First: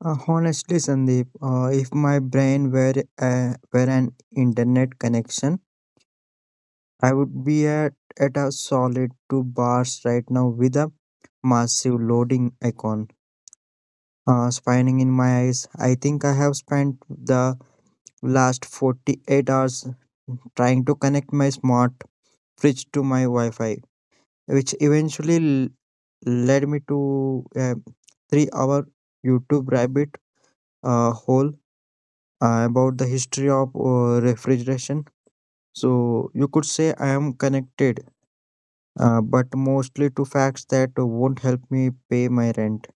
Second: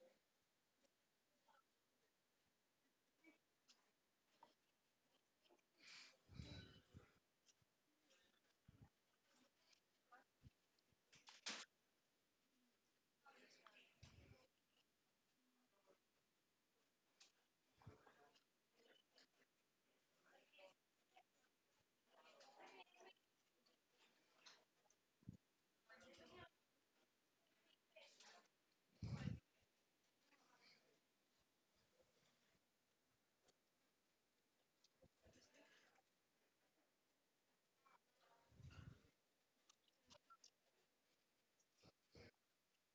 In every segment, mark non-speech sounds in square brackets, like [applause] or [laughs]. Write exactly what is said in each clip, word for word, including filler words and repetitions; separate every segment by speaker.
Speaker 1: Uh, honestly, Sandeep, uh, if my brain were uh, were an internet connection, I would be at at a solid two bars right now with a massive loading icon. Uh, spinning in my eyes. I think I have spent the last forty-eight hours trying to connect my smart fridge to my Wi-Fi, which eventually l- led me to a three-hour YouTube rabbit uh, hole uh, about the history of uh, refrigeration. So you could say I am connected, uh, but mostly to facts that won't help me pay my rent.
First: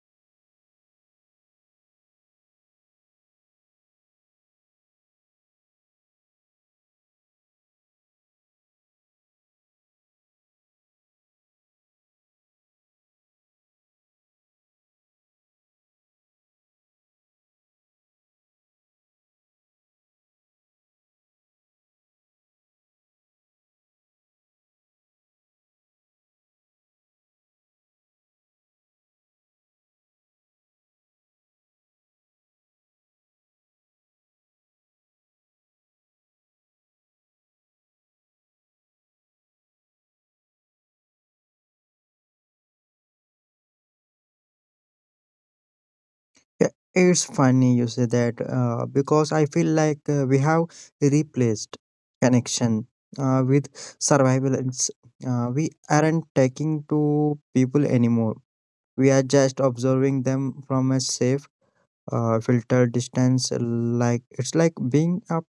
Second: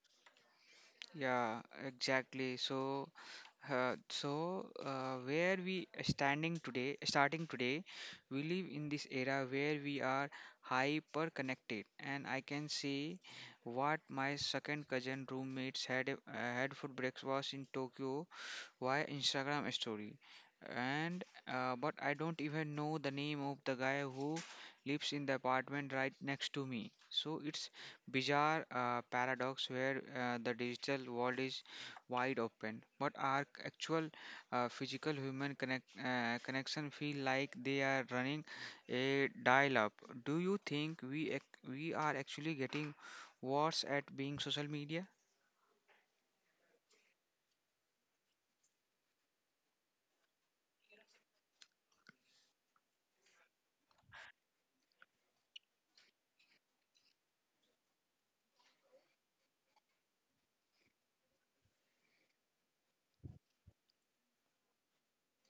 Speaker 1: Yeah. It's funny you say that, uh, because I feel like uh, we have replaced connection uh, with surveillance. Uh, we aren't talking to people anymore. We are just observing them from a safe, uh, filter distance. Like it's like being up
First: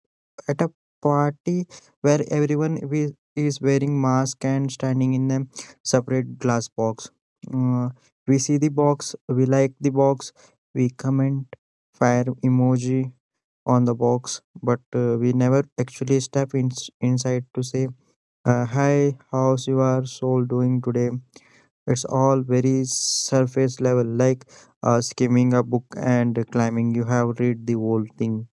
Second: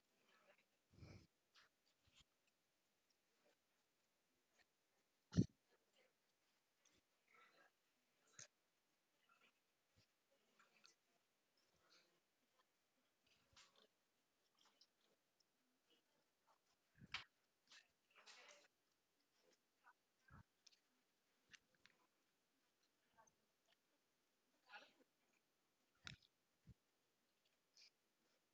Speaker 1: at a party where everyone wi- is wearing mask and standing in a separate glass box. uh, we see the box, we like the box, we comment fire emoji on the box, but uh, we never actually step in, inside to say, uh, hi, how's your soul doing today? It's all very surface level, like uh, skimming a book and climbing. You have read the whole thing.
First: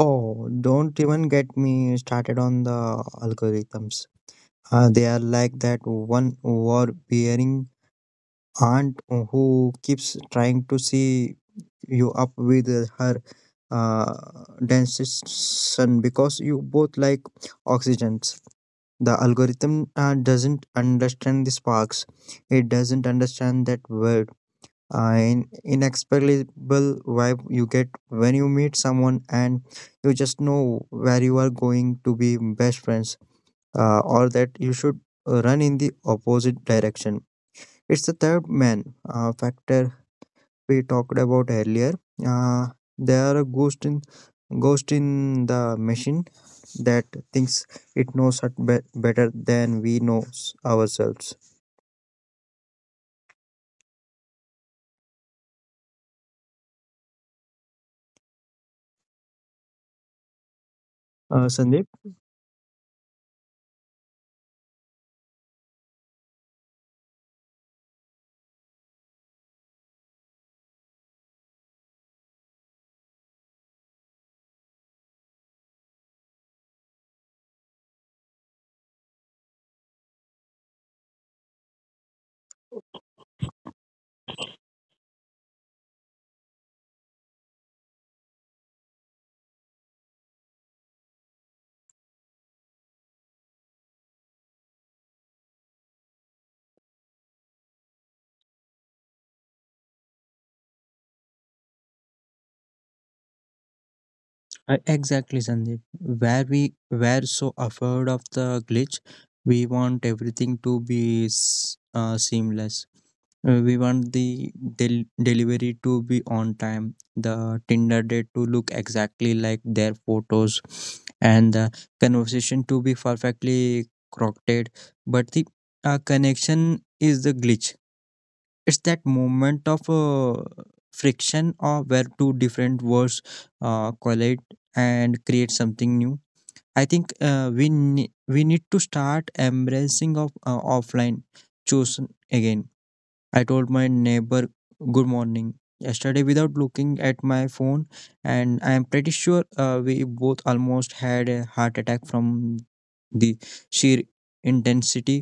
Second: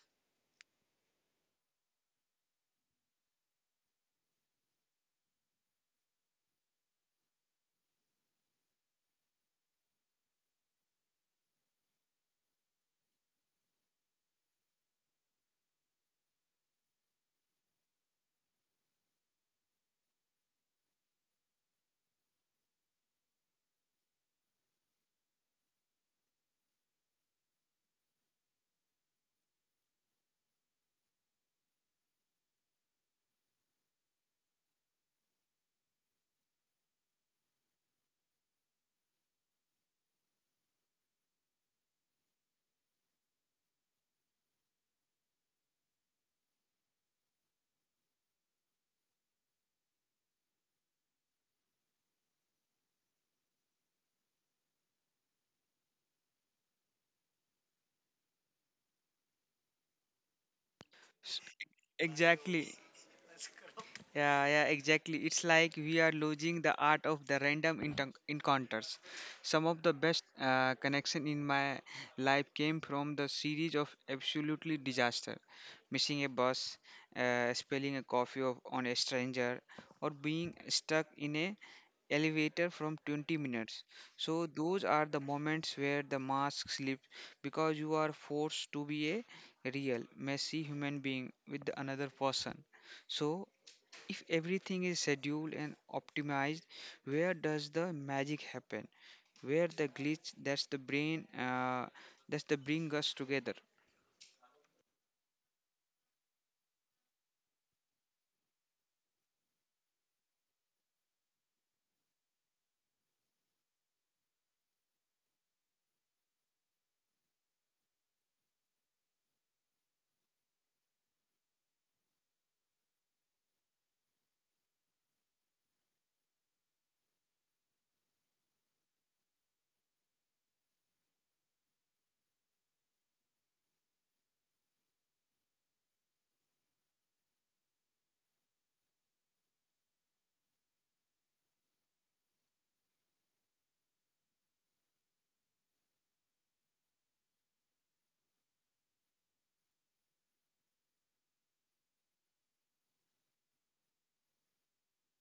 Speaker 1: Oh, don't even get me started on the algorithms. Uh, they are like that one overbearing aunt who keeps trying to see you up with her uh, dentist son because you both like oxygens. The algorithm uh, doesn't understand the sparks. It doesn't understand that word, uh, in inexplicable vibe you get when you meet someone and you just know where you are going to be best friends, uh, or that you should uh, run in the opposite direction. It's the third man uh, factor we talked about earlier. uh, there are a ghost in ghost in the machine that thinks it knows us be- better than we know ourselves, uh, Sandeep. Uh, exactly, Sandeep. Where we were so afraid of the glitch, we want everything to be s- uh, seamless. Uh, we want the del- delivery to be on time, the Tinder date to look exactly like their photos, and the conversation to be perfectly crocketed. But the uh, connection is the glitch. It's that moment of, uh, friction, or where two different worlds uh, collide and create something new. I think uh, we ne- we need to start embracing of uh, offline. Choose again. I told my neighbor good morning yesterday without looking at my phone, and I am pretty sure uh, we both almost had a heart attack from the sheer intensity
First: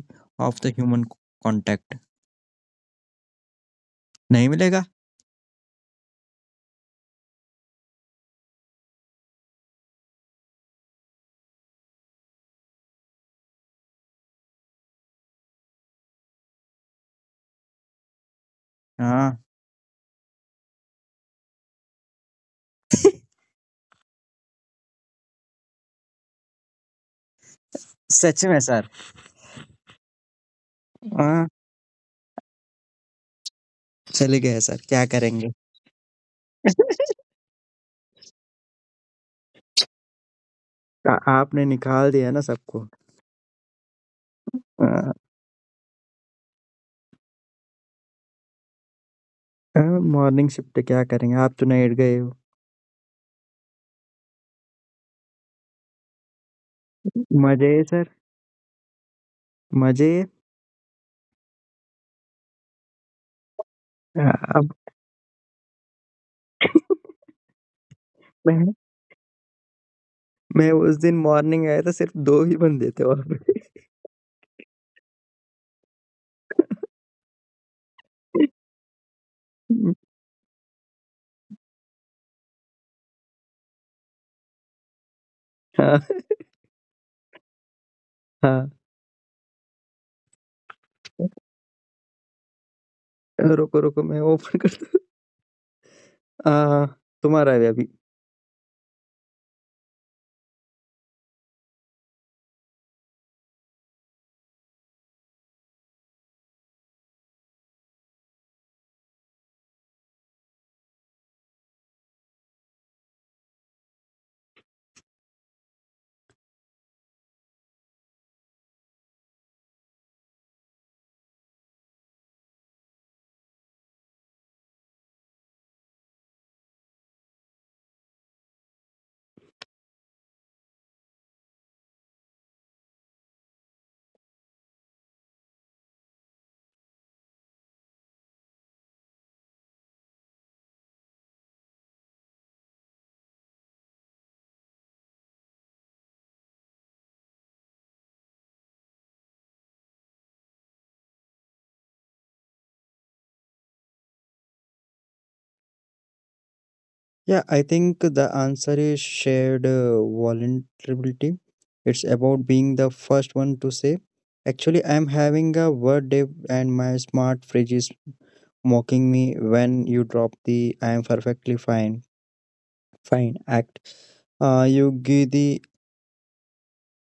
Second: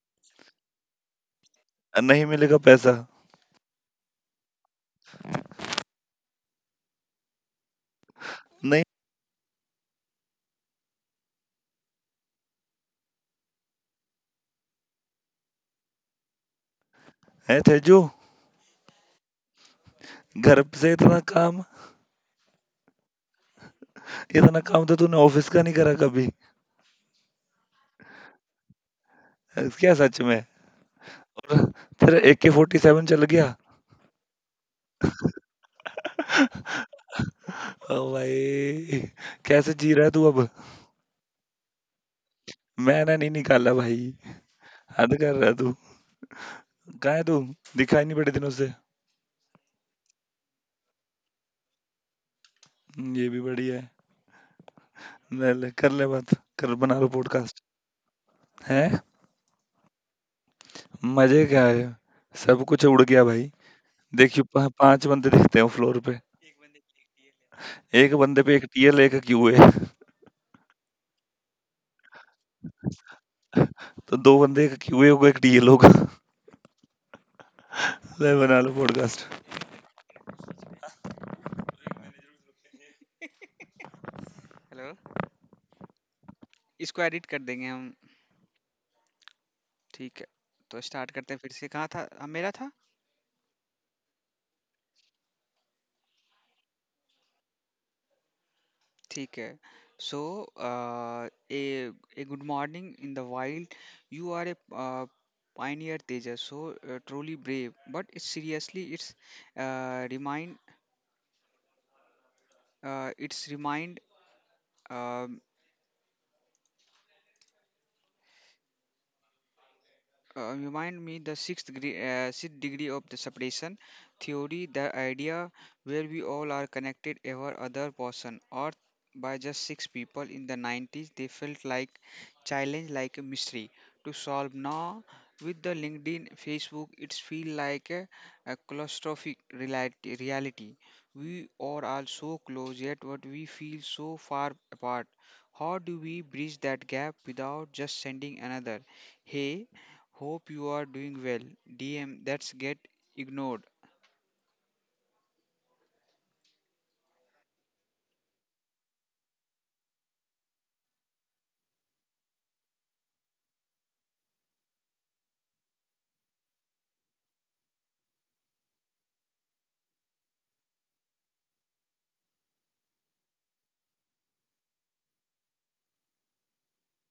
Speaker 1: of the human c- contact.
Speaker 2: नहीं मिलेगा पैसा।
Speaker 1: नहीं मिलेगा.
Speaker 2: नहीं है तेजू?
Speaker 1: हाँ.
Speaker 2: घर से इतना काम, इतना काम तो तूने ऑफिस का नहीं करा कभी।
Speaker 1: सच में सर।
Speaker 2: क्या सच में?
Speaker 1: हाँ,
Speaker 2: और तेरा ए के फोर्टी सेवन चल गया?
Speaker 1: चले गए सर क्या करेंगे? [laughs]
Speaker 2: ओ भाई, कैसे जी रहा है तू अब?
Speaker 1: आ आपने निकाल दिया ना सबको।
Speaker 2: मैंने नहीं निकाला भाई।
Speaker 1: अ
Speaker 2: हद कर रहा है तू। कहाँ है तू? दिखाई नहीं बड़े दिनों से।
Speaker 1: अ, मॉर्निंग शिफ्ट क्या करेंगे? आप तो नाइट गए हो।
Speaker 2: हम्म, ये भी बढ़िया है। ले ले कर, ले बात कर, बना लो पॉडकास्ट।
Speaker 1: मज़े है सर,
Speaker 2: है
Speaker 1: मज़े है।
Speaker 2: मजे क्या है? सब कुछ उड़ गया भाई।
Speaker 1: अ,
Speaker 2: देखियो पा,
Speaker 1: अब
Speaker 2: पांच बंदे दिखते हैं फ्लोर पे।
Speaker 1: [laughs]
Speaker 2: एक बंदे पे एक
Speaker 1: मैं
Speaker 2: टीएल एक क्यू है।
Speaker 1: मैं उस दिन मॉर्निंग आया था सिर्फ़ दो ही बंदे थे वहाँ पे।
Speaker 2: तो दो बंदे, एक क्यूए होगा, एक डीएल होगा। [laughs] ले बना लो पॉडकास्ट।
Speaker 1: [laughs] हाँ, हाँ। रुको, रुको मैं ओपन करता. हाँ, हाँ, तुम्हारा है अभी। Yeah, I think the answer is shared, uh, vulnerability. It's about being the first one to say, actually, I'm having a word day and my smart fridge is mocking me. When you drop the I'm perfectly fine, fine act, Uh, you give the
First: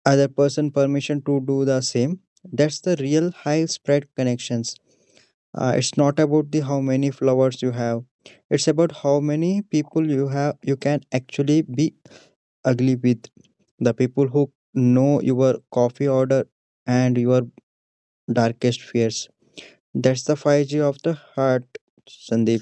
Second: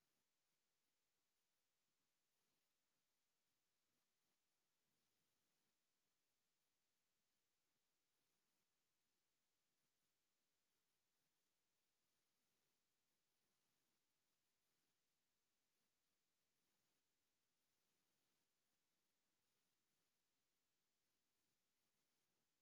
Speaker 1: other person permission to do the same. That's the real high spread connections. Uh, it's not about the how many flowers you have. It's about how many people you have you can actually be ugly with, the people who know your coffee order and your darkest fears. That's the five G of the heart, Sandeep.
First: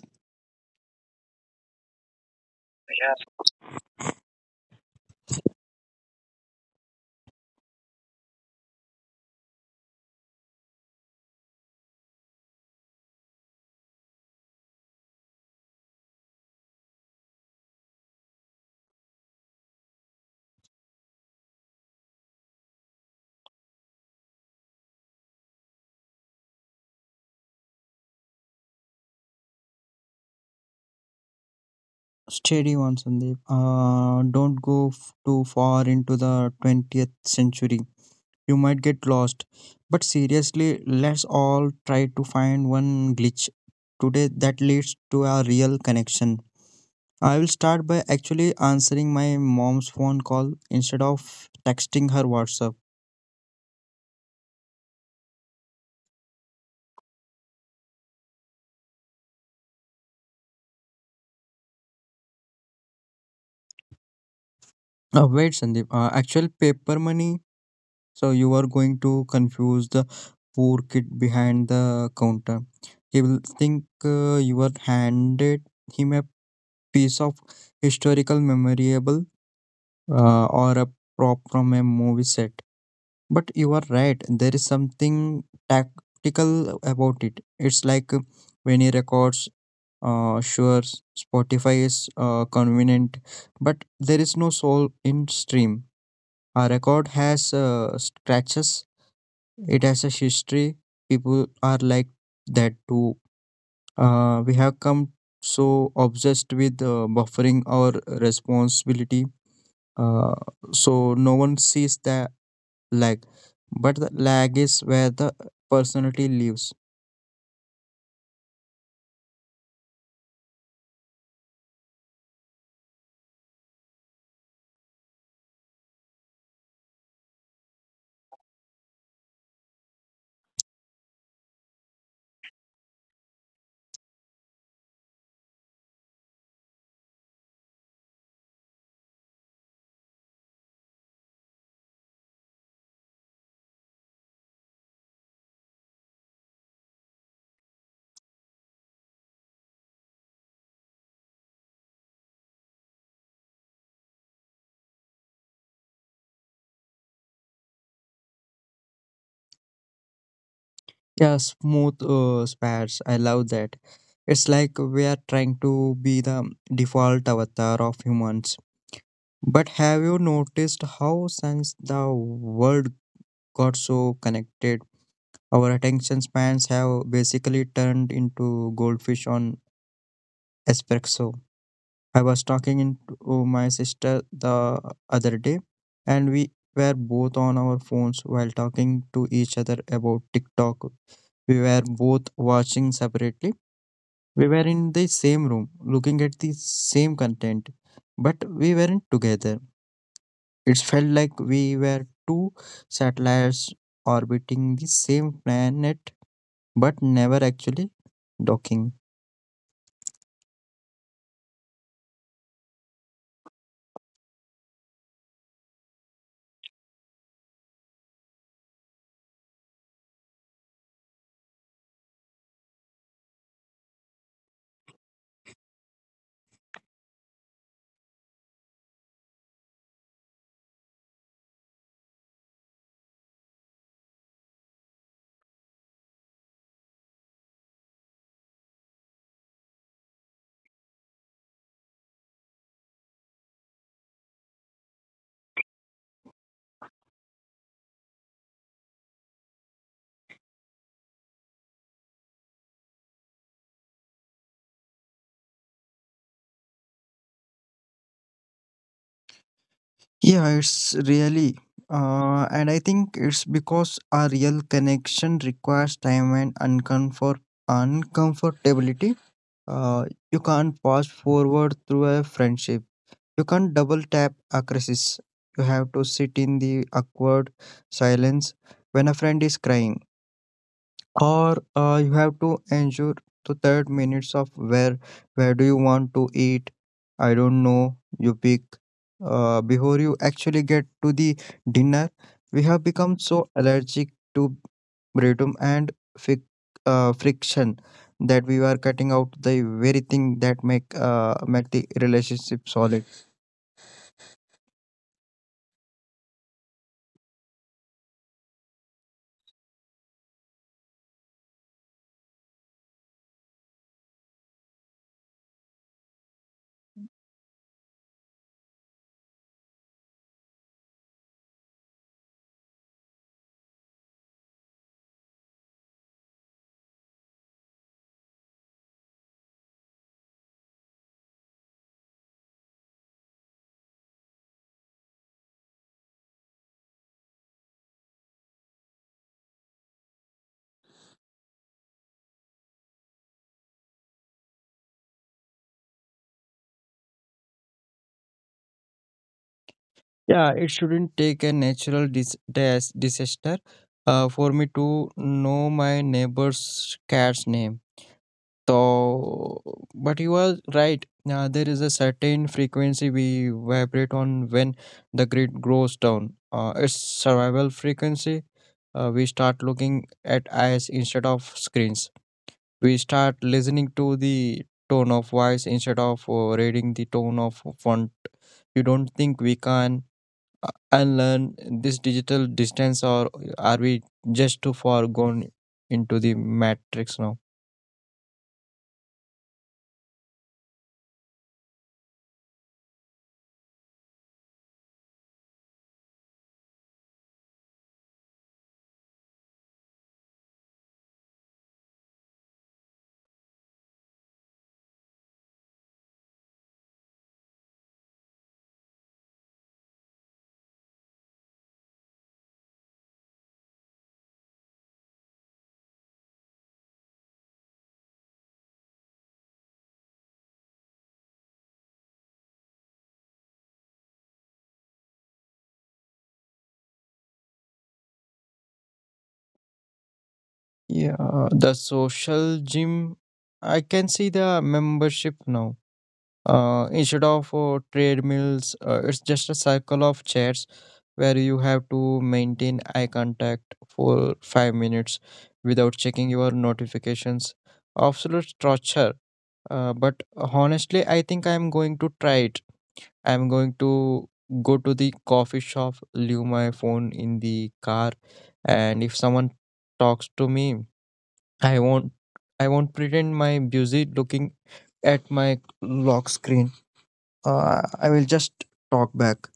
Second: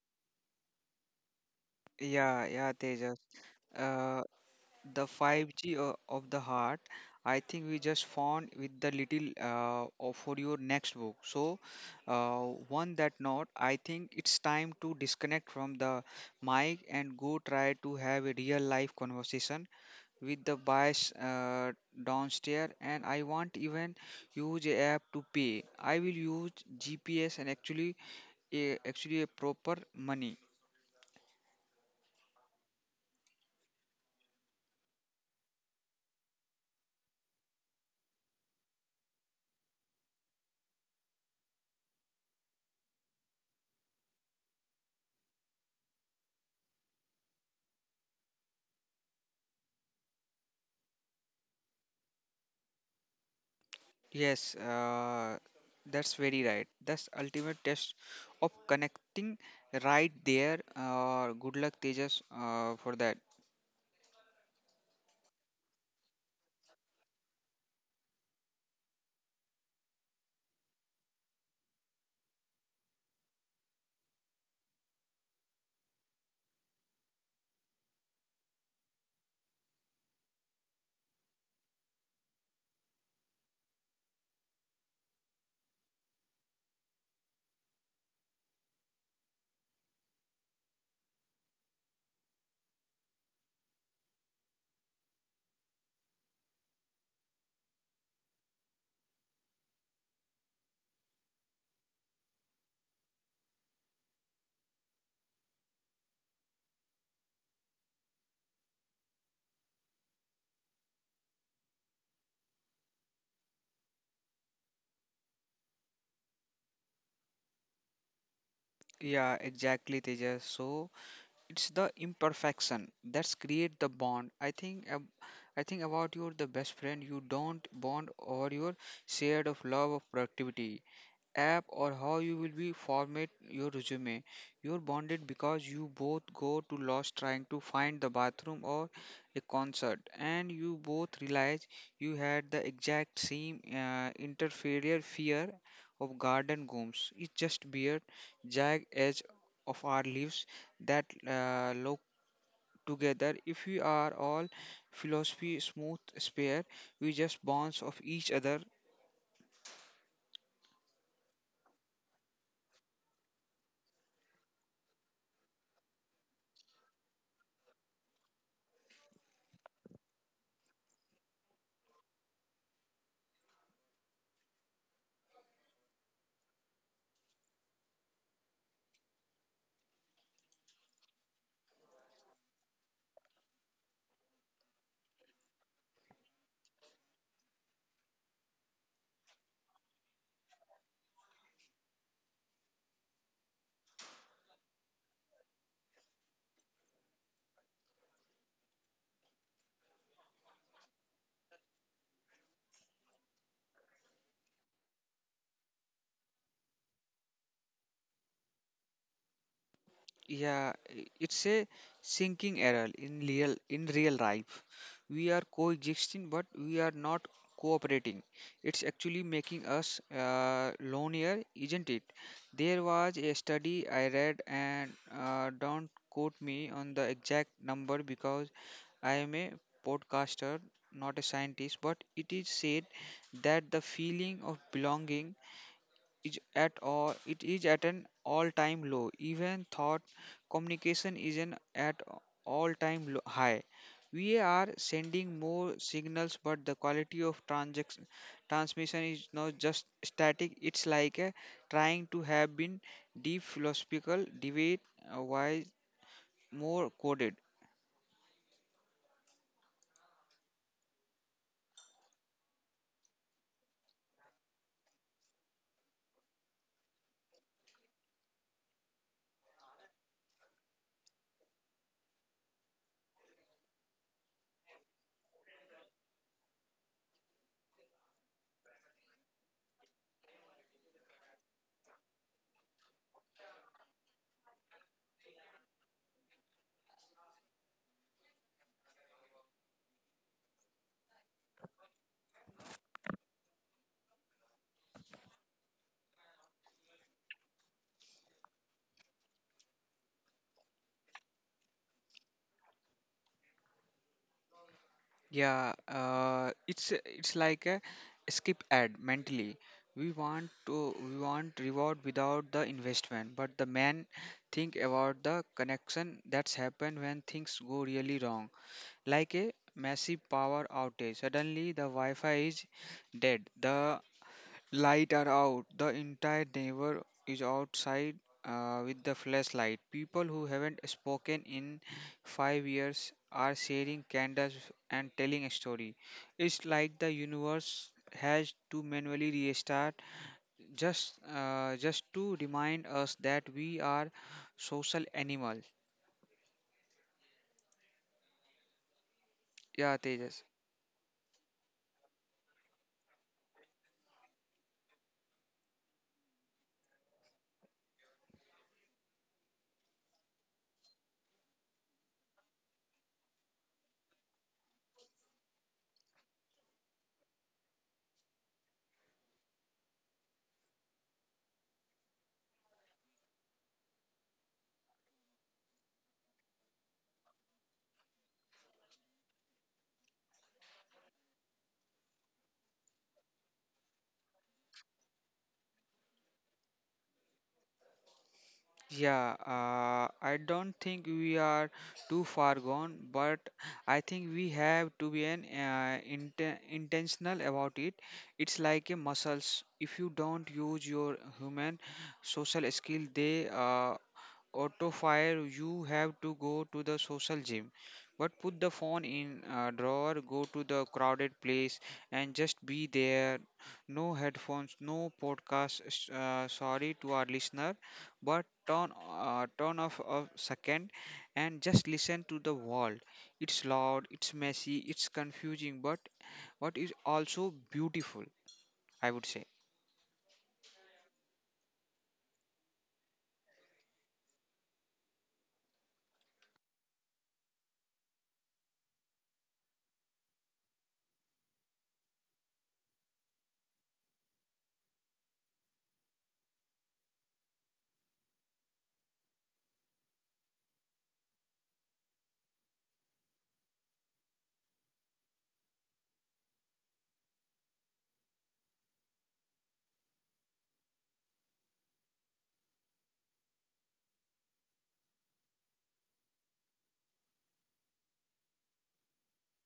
Speaker 1: Steady on, Sandeep. Uh, don't go f- too far into the twentieth century. You might get lost. But seriously, let's all try to find one glitch today that leads to a real connection. I will start by actually answering my mom's phone call instead of texting her WhatsApp. Uh, wait, Sandeep. Uh, actual paper money. So you are going to confuse the poor kid behind the counter. He will think uh, you are handed him a piece of historical memorable, uh, or a prop from a movie set. But you are right. There is something tactical about it. It's like uh, when he records. Uh, sure, Spotify is uh, convenient, but there is no soul in stream. Our record has uh, scratches. It has a history. People are like that too. Uh, we have come so obsessed with uh, buffering our responsibility. Uh, so no one sees the lag, but the lag is where the personality lives. Yeah, smooth uh, spares. I love that. It's like we are trying to be the default avatar of humans. But have you noticed how since the world got so connected. Our attention spans have basically turned into goldfish on espresso. I was talking in- to my sister the other day, and we were both on our phones while talking to each other about TikTok. We were both watching separately. We were in the same room, looking at the same content, but we weren't together. It felt like we were two satellites orbiting the same planet but never actually docking. Yeah, it's really. Uh, and I think it's because a real connection requires time and uncomfort uncomfortability. Uh, you can't fast forward through a friendship. You can't double tap a crisis. You have to sit in the awkward silence when a friend is crying. Or uh, you have to ensure the third minutes of where where do you want to eat? I don't know, you pick, uh, before you actually get to the dinner. We have become so allergic to boredom and fic- uh, friction, that we are cutting out the very thing that make uh, make the relationship solid. Yeah, it shouldn't take a natural dis- dis- disaster uh, for me to know my neighbor's cat's name. So, but you are right. Uh, there is a certain frequency we vibrate on when the grid goes down. Uh, it's survival frequency. Uh, we start looking at eyes instead of screens. We start listening to the tone of voice instead of uh, reading the tone of font. You don't think we can uh, unlearn this digital distance, or are we just too far gone into the matrix now? Yeah, uh, the social gym. I can see the membership now. Uh, instead of uh, treadmills, uh, it's just a cycle of chairs where you have to maintain eye contact for five minutes without checking your notifications. Absolute torture. Uh, but honestly, I think I'm going to try it. I'm going to go to the coffee shop, leave my phone in the car, and if someone talks to me, I won't I won't pretend my busy looking at my lock screen. Uh, I will just talk back.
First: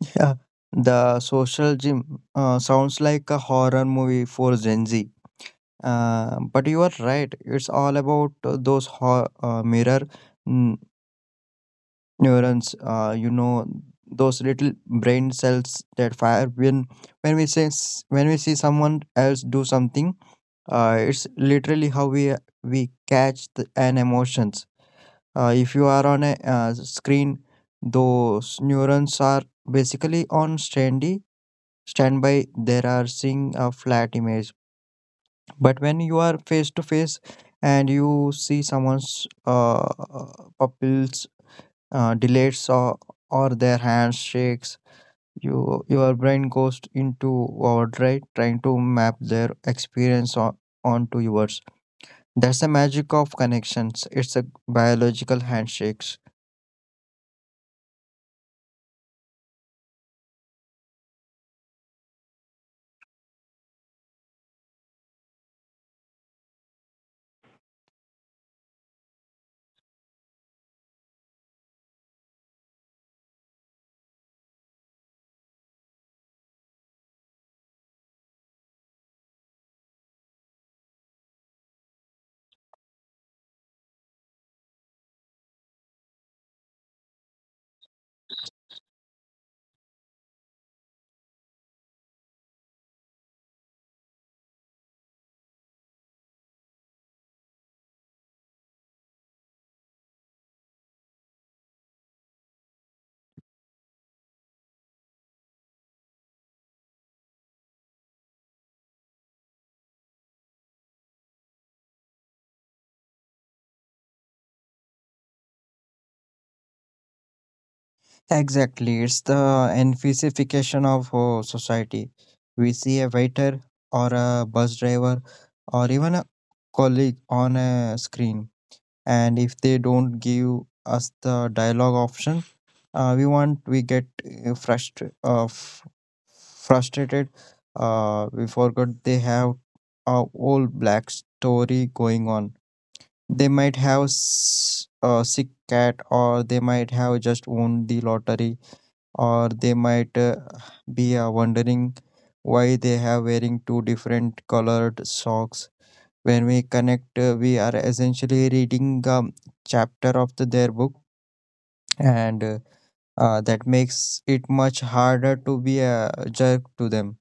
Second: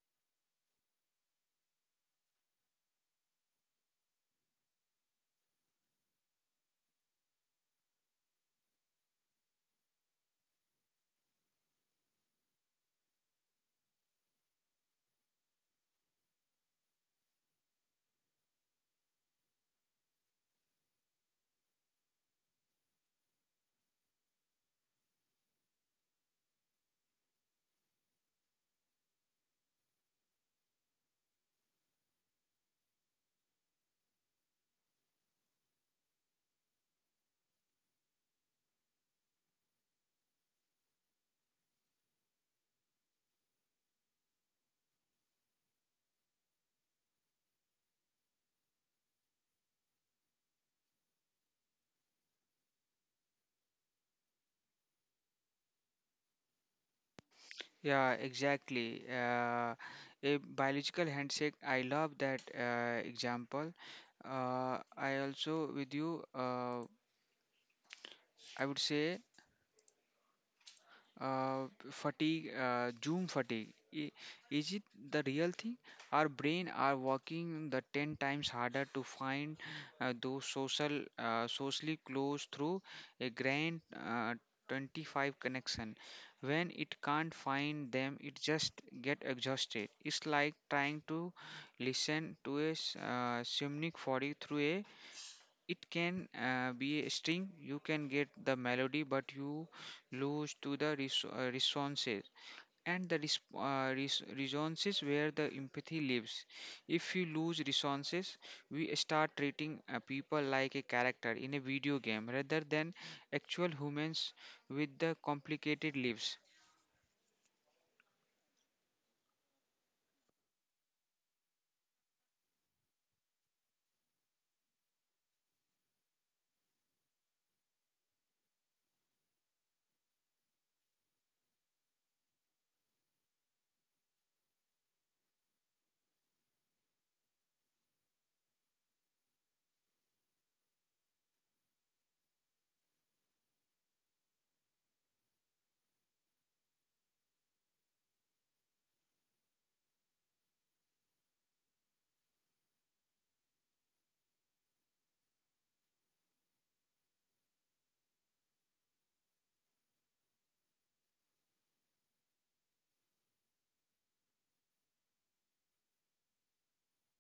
Speaker 1: [laughs] Yeah. The social gym uh, sounds like a horror movie for Gen Z. Uh, but you are right. It's all about uh, those ho- uh, mirror mm, neurons. Uh, you know those little brain cells that fire when when we say s- when we see someone else do something, uh, it's literally how we we catch the, an emotions. Uh, if you are on a, uh, screen, those neurons are basically on standy standby. They are seeing a flat image, but when you are face to face and you see someone's, uh, pupils, uh, dilates, or, or their hands shakes, you your brain goes into overdrive trying to map their experience on, onto yours. That's the magic of connections. It's a biological handshakes. Exactly. It's the emphasis of uh, society. We see a waiter or a bus driver or even a colleague on a screen. And if they don't give us the dialogue option, uh, we want we get uh, frustra- uh, f- frustrated. Uh, we forgot they have a whole black story going on. They might have s- a sick cat, or they might have just won the lottery, or they might uh, be uh, wondering why they have wearing two different colored socks. When we connect, uh, we are essentially reading a chapter of the, their book, and uh, uh, that makes it much harder to be a jerk to them.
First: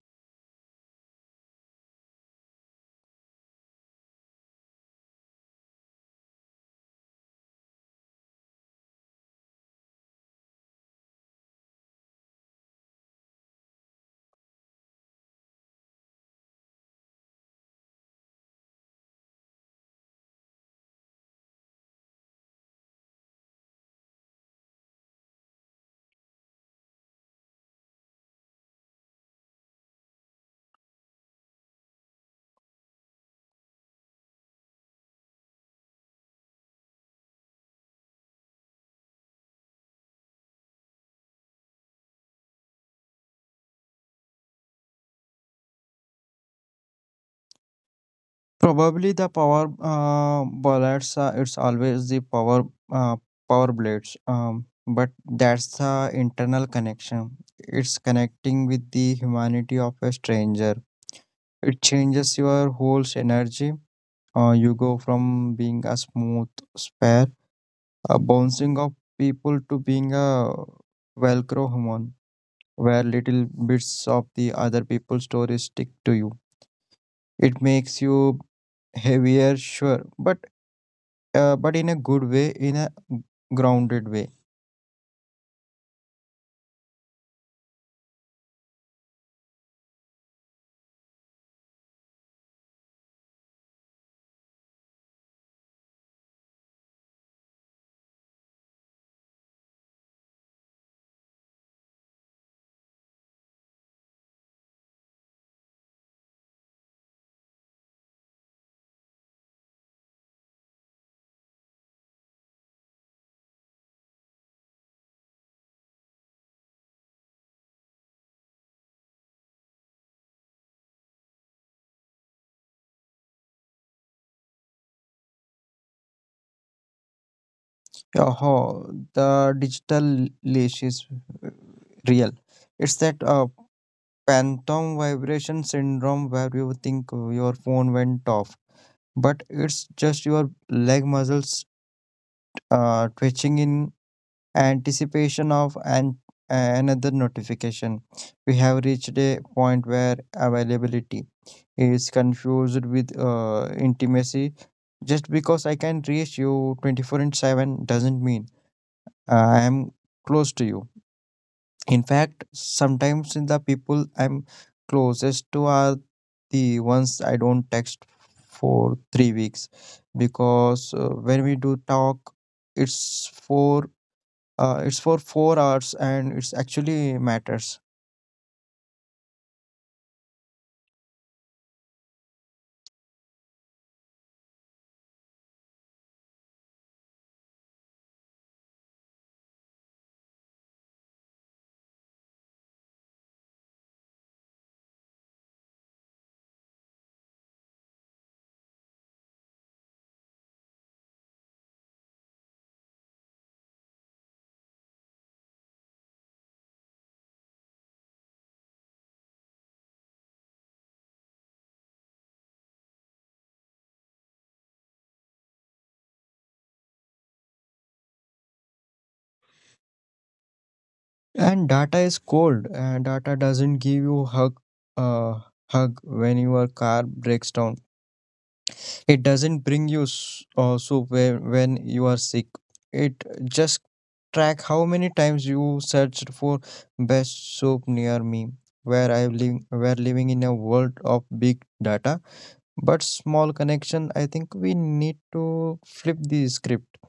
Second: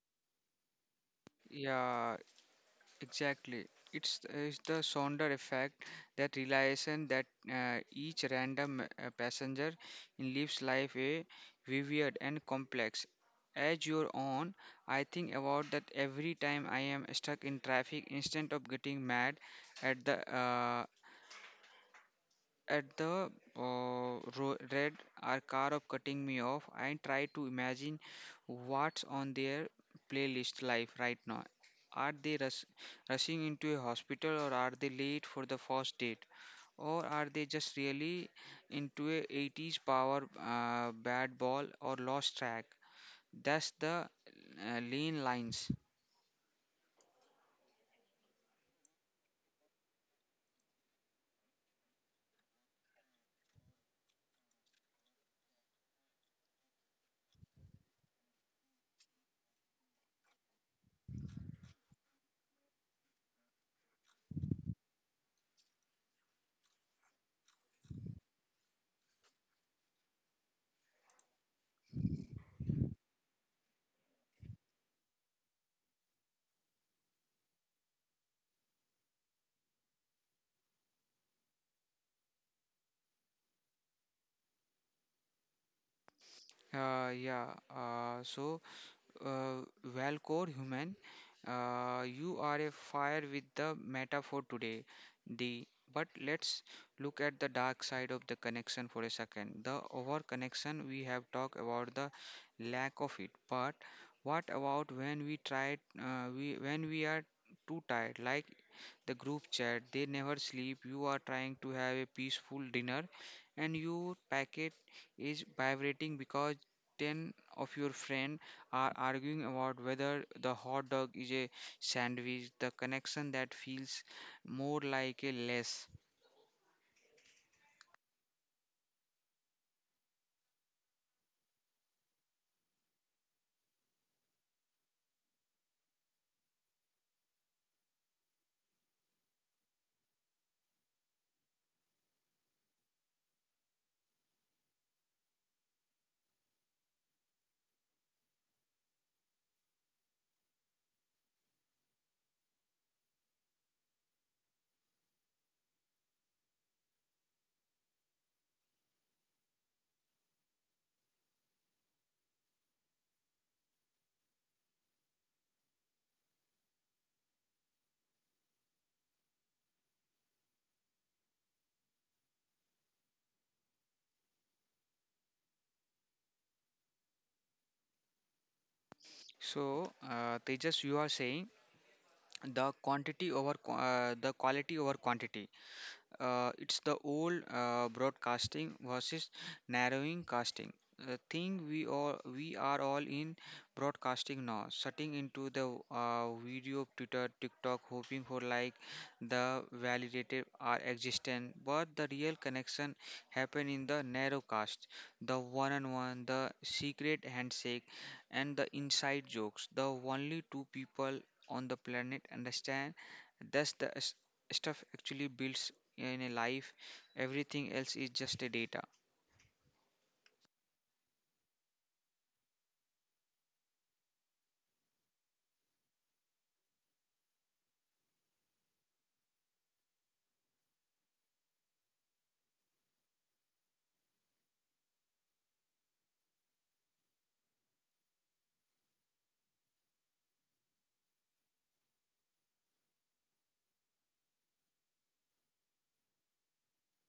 Speaker 1: Probably the power uh, bullets. Uh, it's always the power, uh, power blades. Um, but that's the internal connection. It's connecting with the humanity of a stranger. It changes your whole energy. Uh, you go from being a smooth spare, a bouncing of people, to being a velcro human, where little bits of the other people's stories stick to you. It makes you heavier, sure, but uh, but in a good way, in a grounded way. Yeah, how the digital leash is, uh, real. It's that uh, phantom vibration syndrome where you think your phone went off, but it's just your leg muscles uh, twitching in anticipation of an another notification. We have reached a point where availability is confused with uh, intimacy. Just because I can reach you twenty-four and seven doesn't mean uh, I am close to you. In fact, sometimes the people I'm closest to are the ones I don't text for three weeks because uh, when we do talk, it's for uh, it's for four hours and it's actually matters. And data is cold. And data doesn't give you hug uh, hug when your car breaks down. It doesn't bring you s- uh, soup whe- when you are sick. It just track how many times you searched for best soup near me. Where I live, we're living in a world of big data, but small connection. I think we need to flip the script.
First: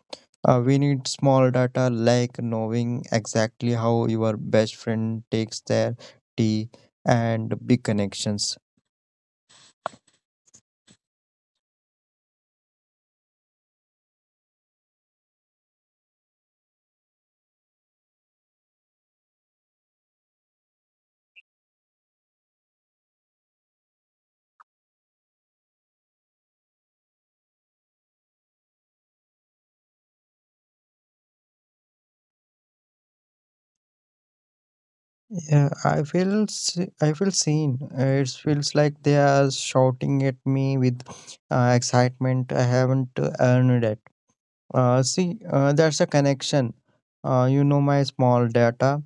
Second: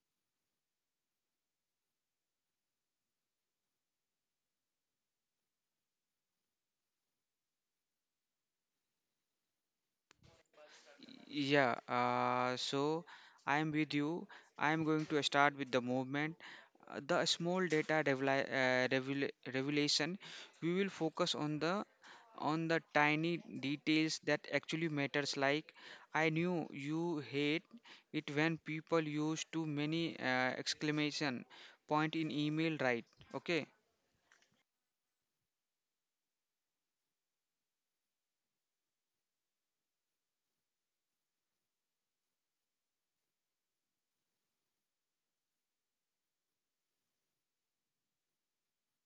Speaker 1: Uh, we need small data, like knowing exactly how your best friend takes their tea and big connections. Yeah, I feel se- I feel seen. Uh, It feels like they are shouting at me with uh, excitement. I haven't uh, earned it. Uh, see, uh, that's a connection. Uh, you know my small data.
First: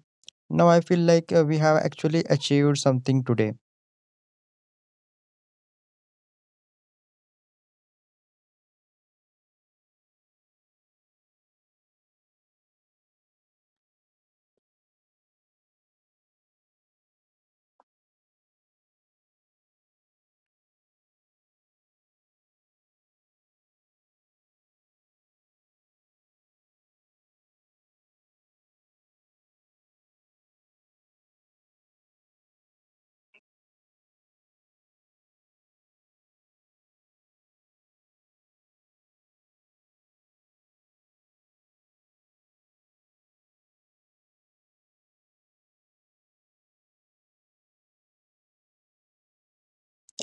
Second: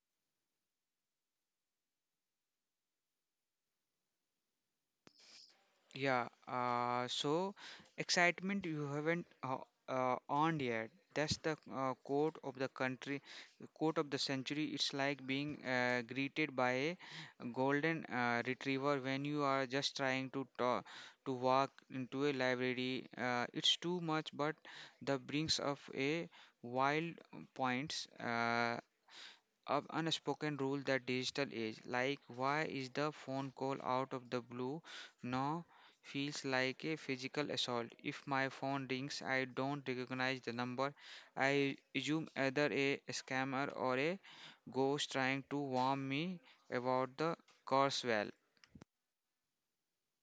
Speaker 1: Now I feel like uh, we have actually achieved something today.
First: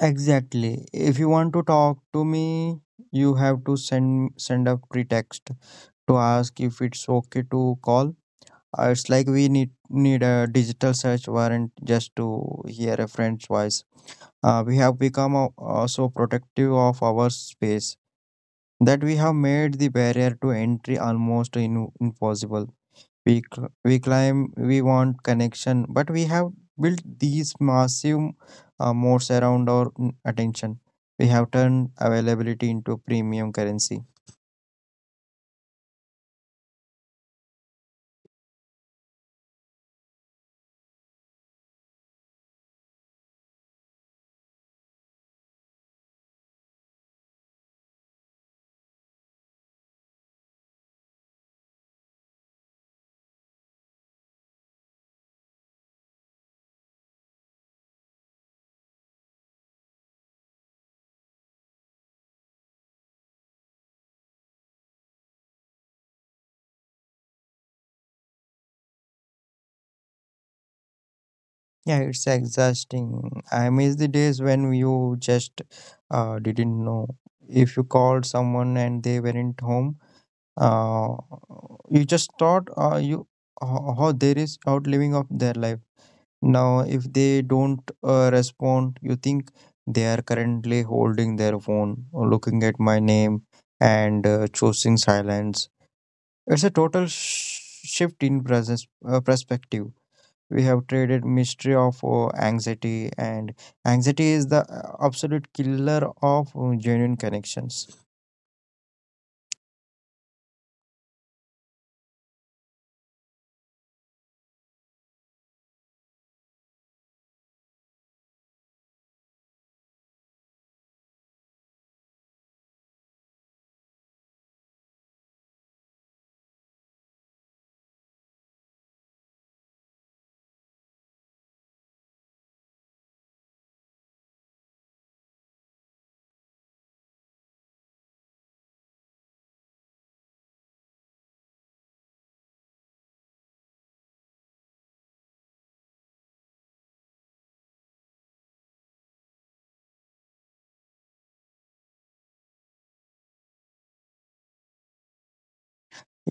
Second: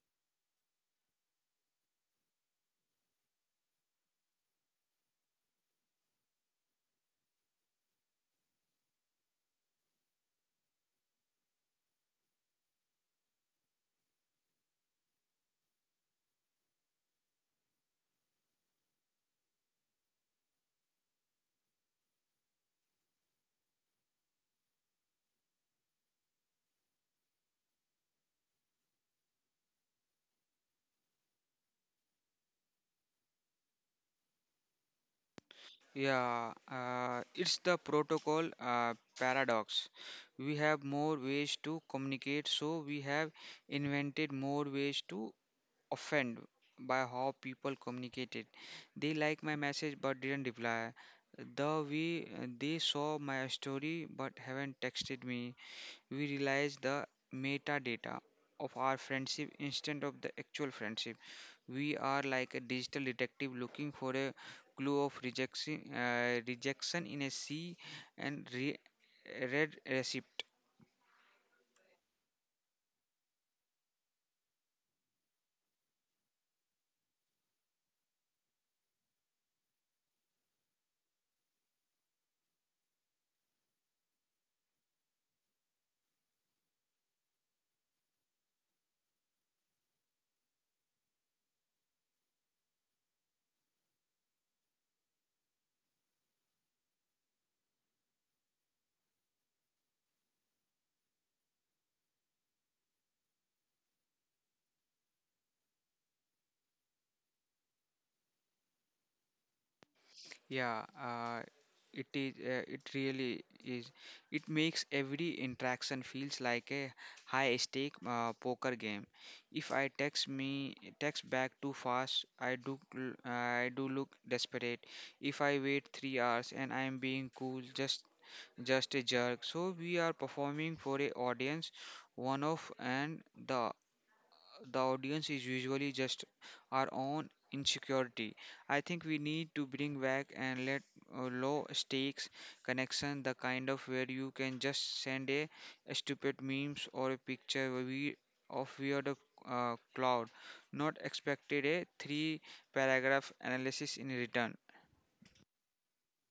Speaker 1: Exactly. If you want to talk to me, you have to send send a pretext to ask if it's okay to call. Uh, it's like we need need a digital search warrant just to hear a friend's voice. Uh, we have become uh, uh, so protective of our space that we have made the barrier to entry almost in, impossible. We cl- we climb, we want connection, but we have built these massive uh, moats around our mm, attention. We have turned availability into premium currency. Yeah, it's exhausting. I miss the days when you just uh, didn't know. If you called someone and they weren't home, uh, you just thought uh, you ho- how there is out living of their life. Now, if they don't uh, respond, you think they are currently holding their phone, or looking at my name, and uh, choosing silence. It's a total sh- shift in presence uh, perspective. We have traded mystery of uh, anxiety, and anxiety is the uh, absolute killer of uh, genuine connections.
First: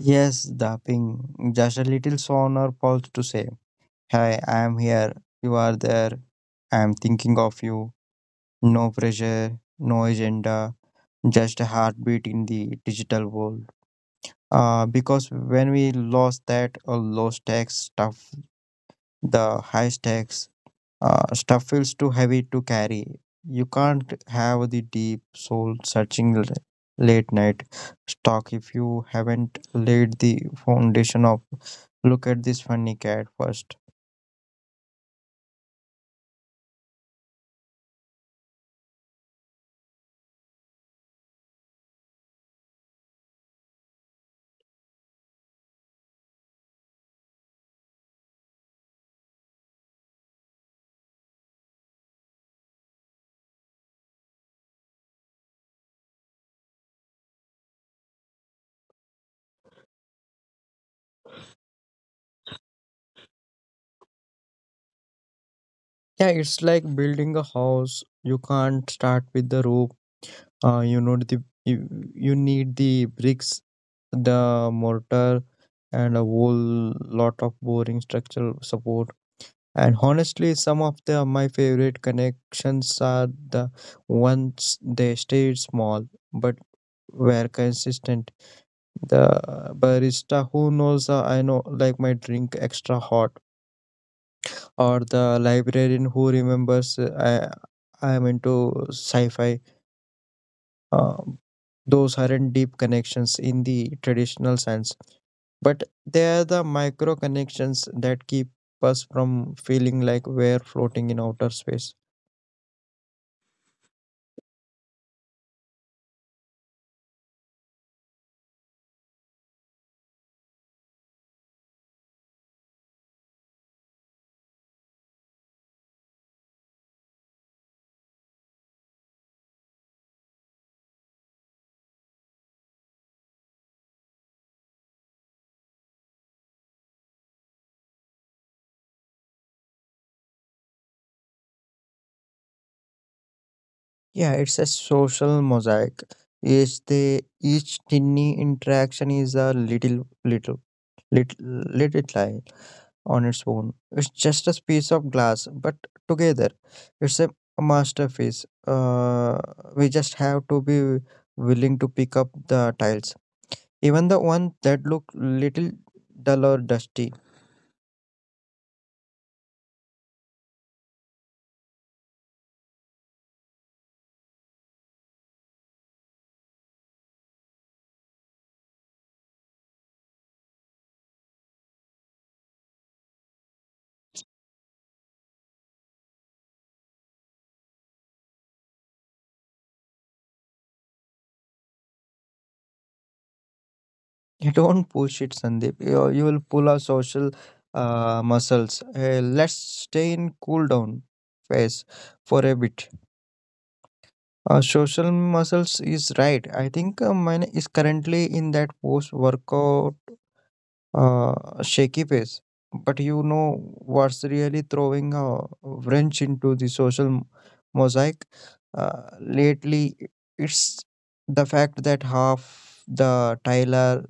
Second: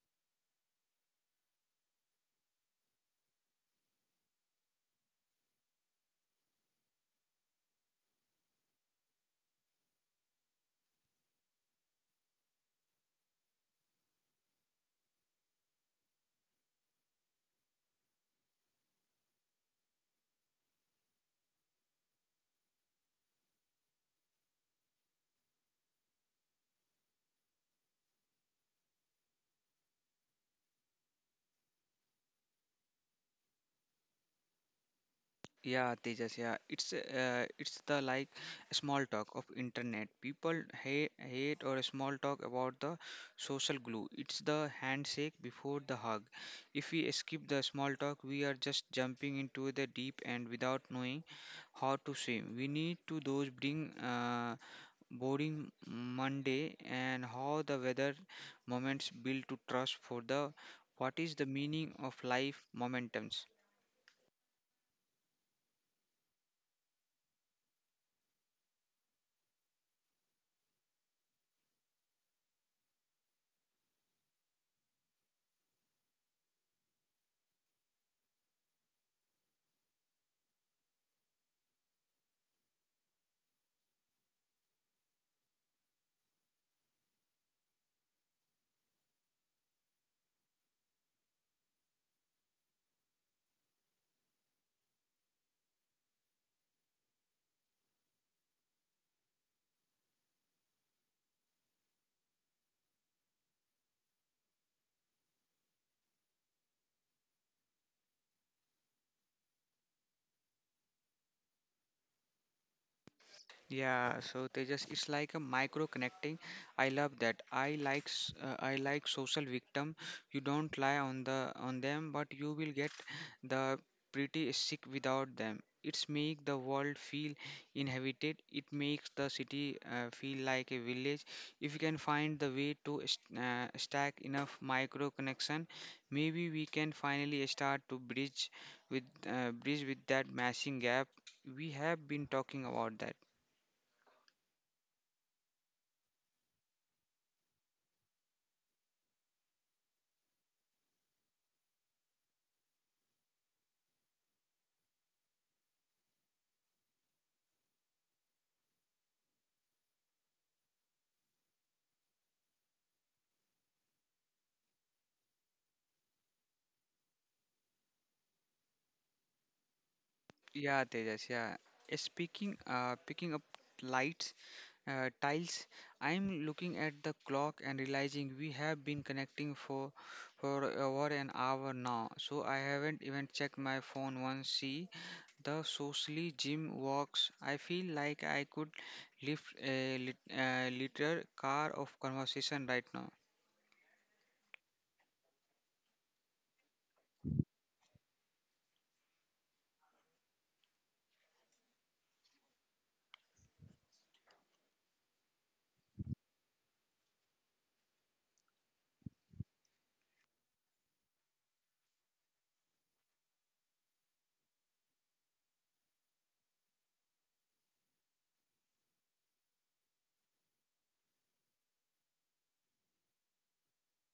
Speaker 1: Yes, dapping just a little on our pulse to say hi, I am here, you are there, I am thinking of you, no pressure, no agenda, just a heartbeat in the digital world. Uh, because when we lost that uh, low stakes stuff, the high stakes Uh, stuff feels too heavy to carry. You can't have the deep soul searching l- late night stock if you haven't laid the foundation of look at this funny cat first. Yeah, it's like building a house. You can't start with the roof. Uh, you know the you, you need the bricks, the mortar, and a whole lot of boring structural support. And honestly, some of the my favorite connections are the ones they stayed small but were consistent. The barista who knows uh, I know like my drink extra hot, or the librarian who remembers uh, I I am into sci-fi. Uh, those aren't deep connections in the traditional sense, but they are the micro connections that keep us from feeling like we're floating in outer space. Yeah, it's a social mosaic. Each the each tiny interaction is a little little little little lie on its own. It's just a piece of glass, but together it's a masterpiece. Uh, we just have to be willing to pick up the tiles, even the ones that look little dull or dusty. You don't push it, Sandeep. You, you will pull our social uh, muscles. Uh, let's stay in cool down phase for a bit. Uh, social muscles is right. I think uh, mine is currently in that post workout uh, shaky phase. But you know what's really throwing a wrench into the social mosaic uh, lately? It's the fact that half the Tyler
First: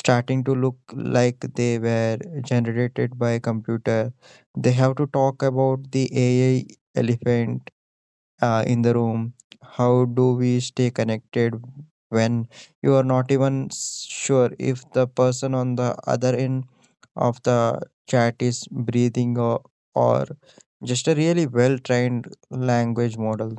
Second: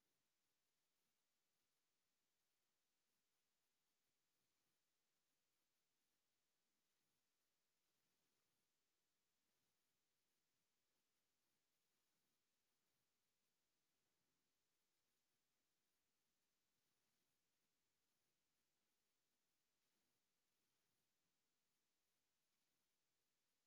Speaker 1: starting to look like they were generated by a computer. They have to talk about the A I elephant uh, in the room. How do we stay connected when you are not even sure if the person on the other end of the chat is breathing, or, or just a really well trained language model?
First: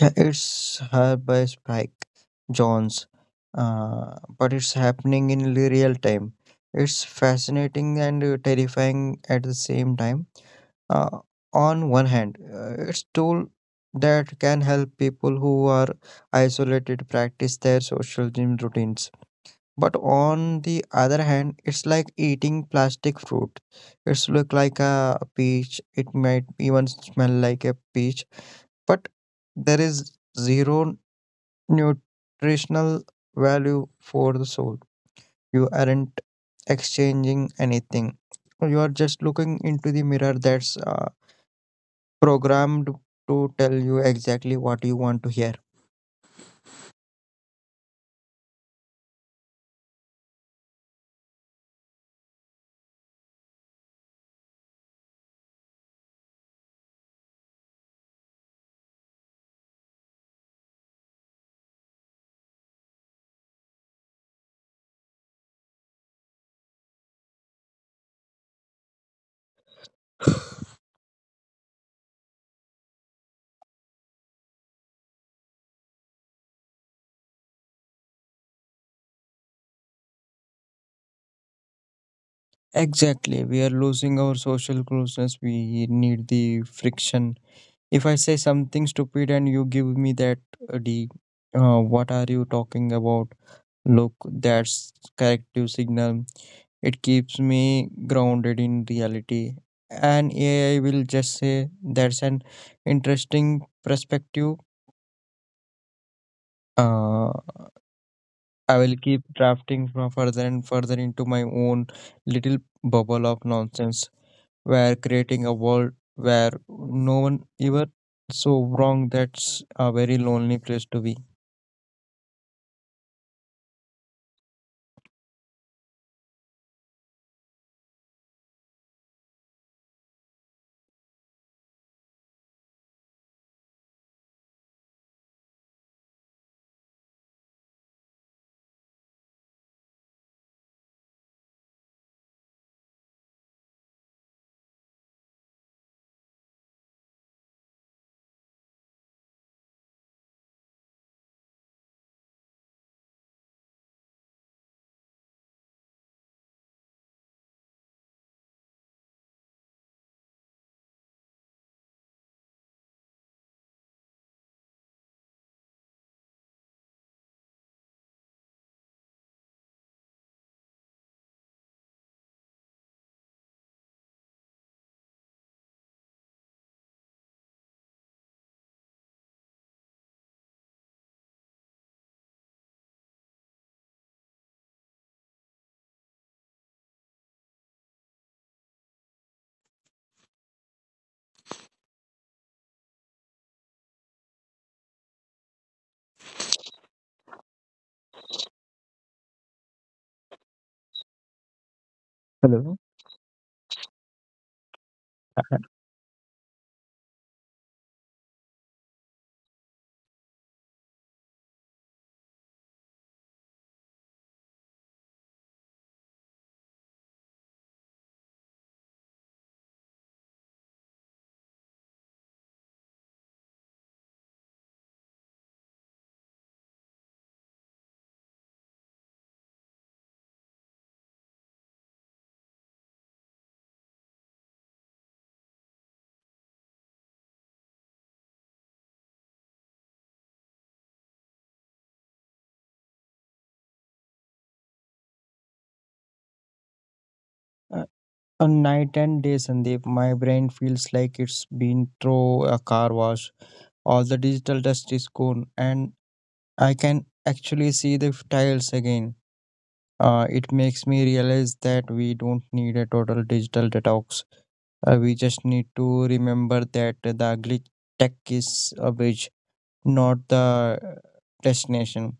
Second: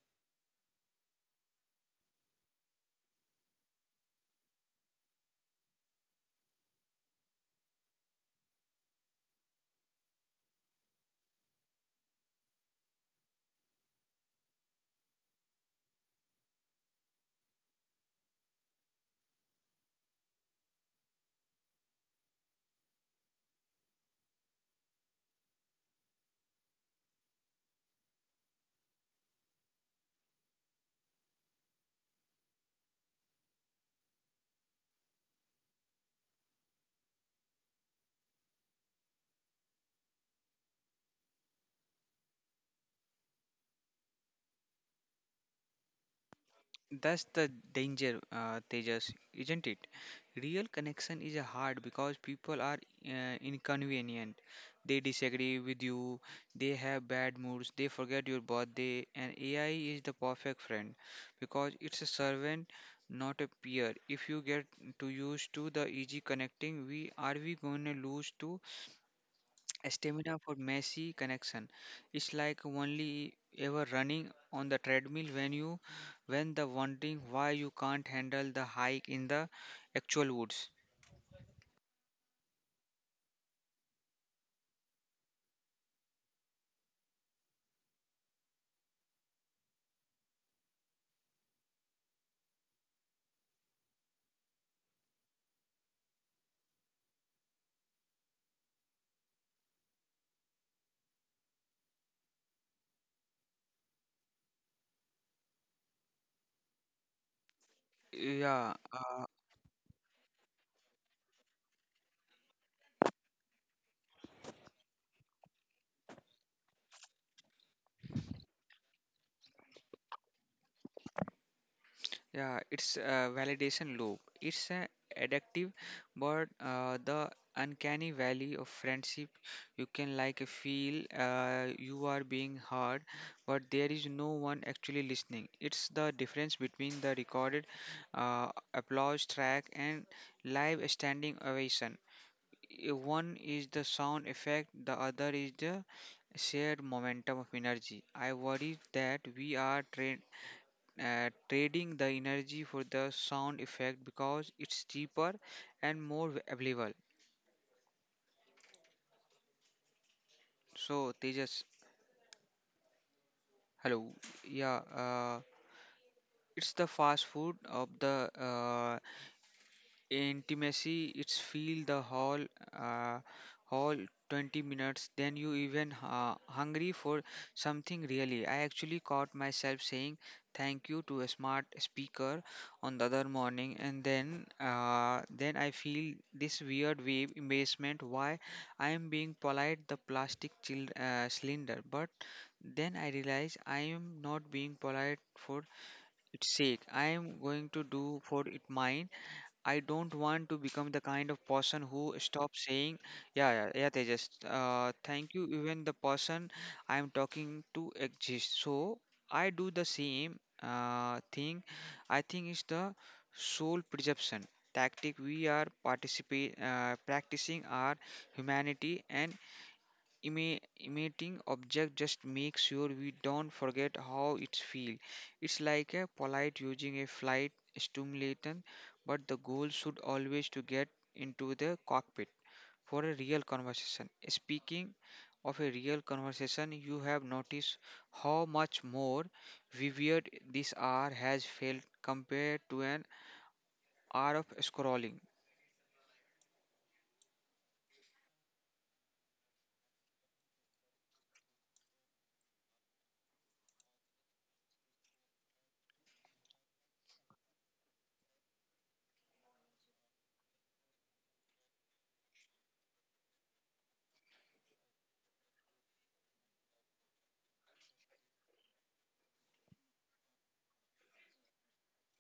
Speaker 1: Yeah, it's her by Spike Jones, uh, but it's happening in li- real time. It's fascinating and uh, terrifying at the same time. Uh, on one hand, uh, it's tool that can help people who are isolated practice their social gym routines. But on the other hand, it's like eating plastic fruit. It's look like a peach. It might even smell like a peach, but there is zero nutritional value for the soul. You aren't exchanging anything. You are just looking into the mirror that's uh, programmed to tell you exactly what you want to hear. Exactly. We are losing our social closeness. We need the friction. If I say something stupid and you give me that, uh, the uh, what are you talking about? Look, that's corrective signal. It keeps me grounded in reality. And A I will just say that's an interesting perspective. Uh, I will keep drafting from further and further into my own little bubble of nonsense, where creating a world where no one ever so wrong. That's a very lonely place to be. Hello. A night and day, Sandeep, my brain feels like it's been through a car wash. All the digital dust is gone, and I can actually see the tiles again. Uh, it makes me realize that we don't need a total digital detox. Uh, we just need to remember that the ugly tech is a bridge, not the uh, destination.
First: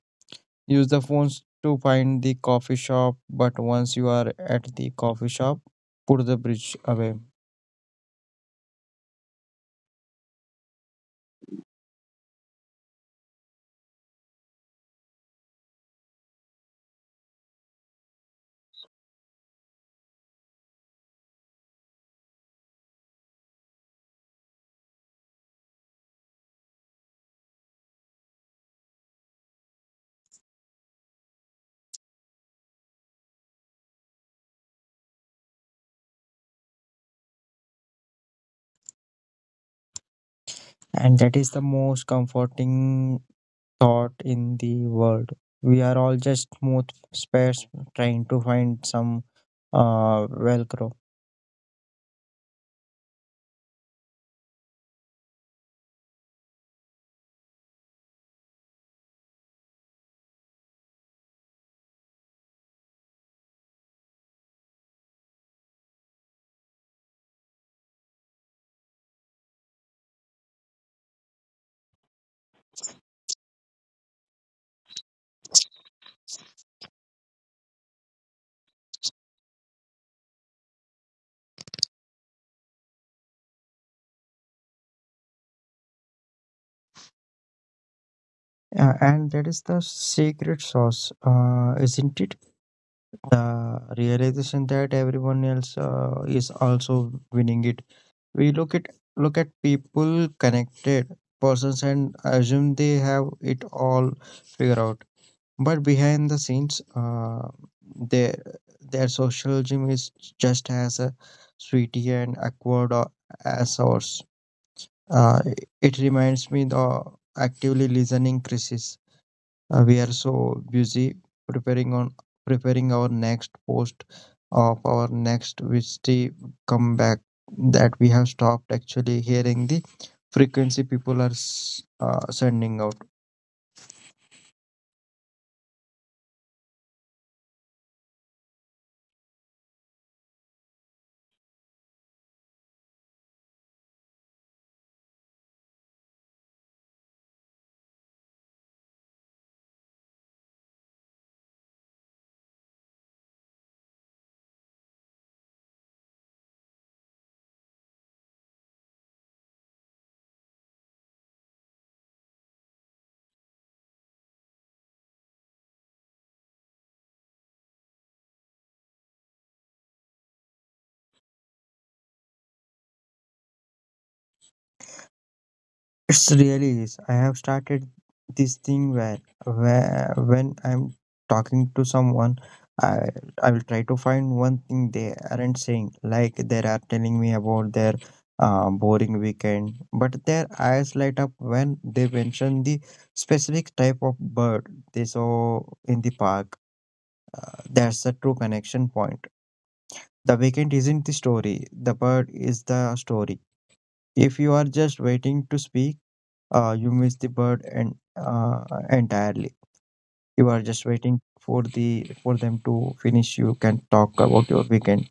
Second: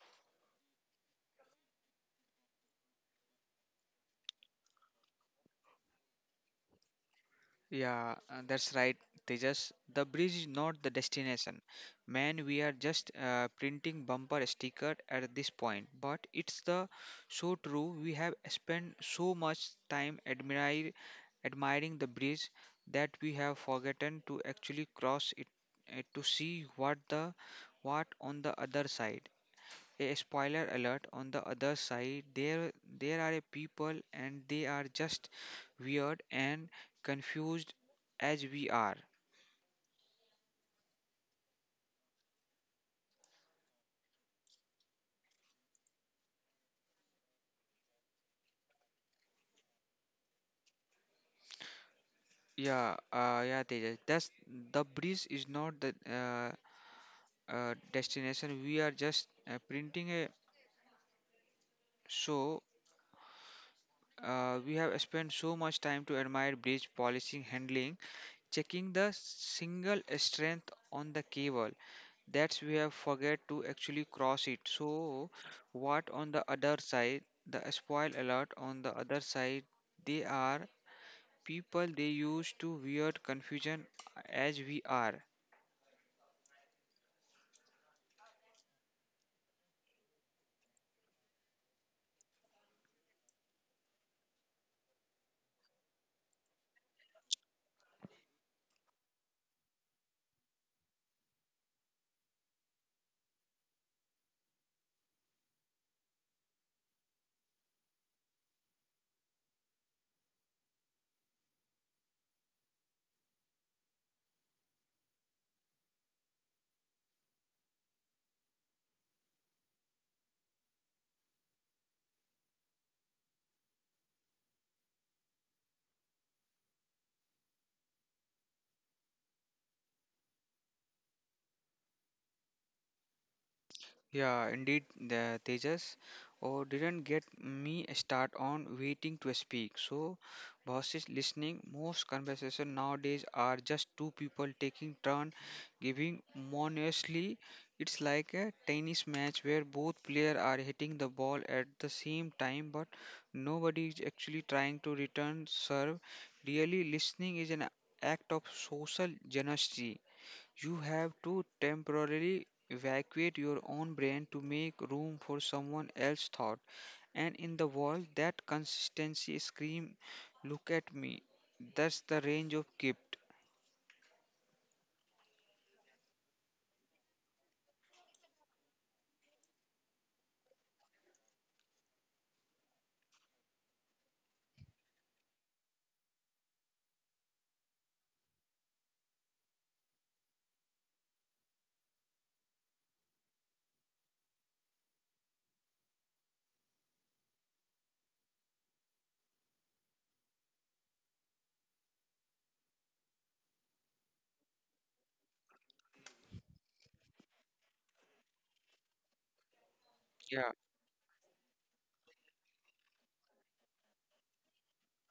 Speaker 1: Use the phones to find the coffee shop, but once you are at the coffee shop, put the bridge away. And that is the most comforting thought in the world. We are all just smooth spares trying to find some uh, Velcro. Uh, and that is the secret sauce, uh, isn't it? The realization that everyone else uh, is also winning it. We look at Look at people connected persons and assume they have it all figured out. But behind the scenes, uh, their their social gym is just as uh, sweaty and awkward uh, as ours. Uh, it reminds me the actively listening crisis. Uh, we are so busy preparing on preparing our next post of our next Vishti comeback that we have stopped actually hearing the frequency people are s- uh, sending out. It's really is. I have started this thing where, where when I'm talking to someone, I I will try to find one thing they aren't saying. Like they are telling me about their uh, boring weekend, but their eyes light up when they mention the specific type of bird they saw in the park. That's the true connection point. The weekend isn't the story. The bird is the story. If you are just waiting to speak, uh, you miss the bird and uh, entirely. You are just waiting for the for them to finish you can talk about your weekend,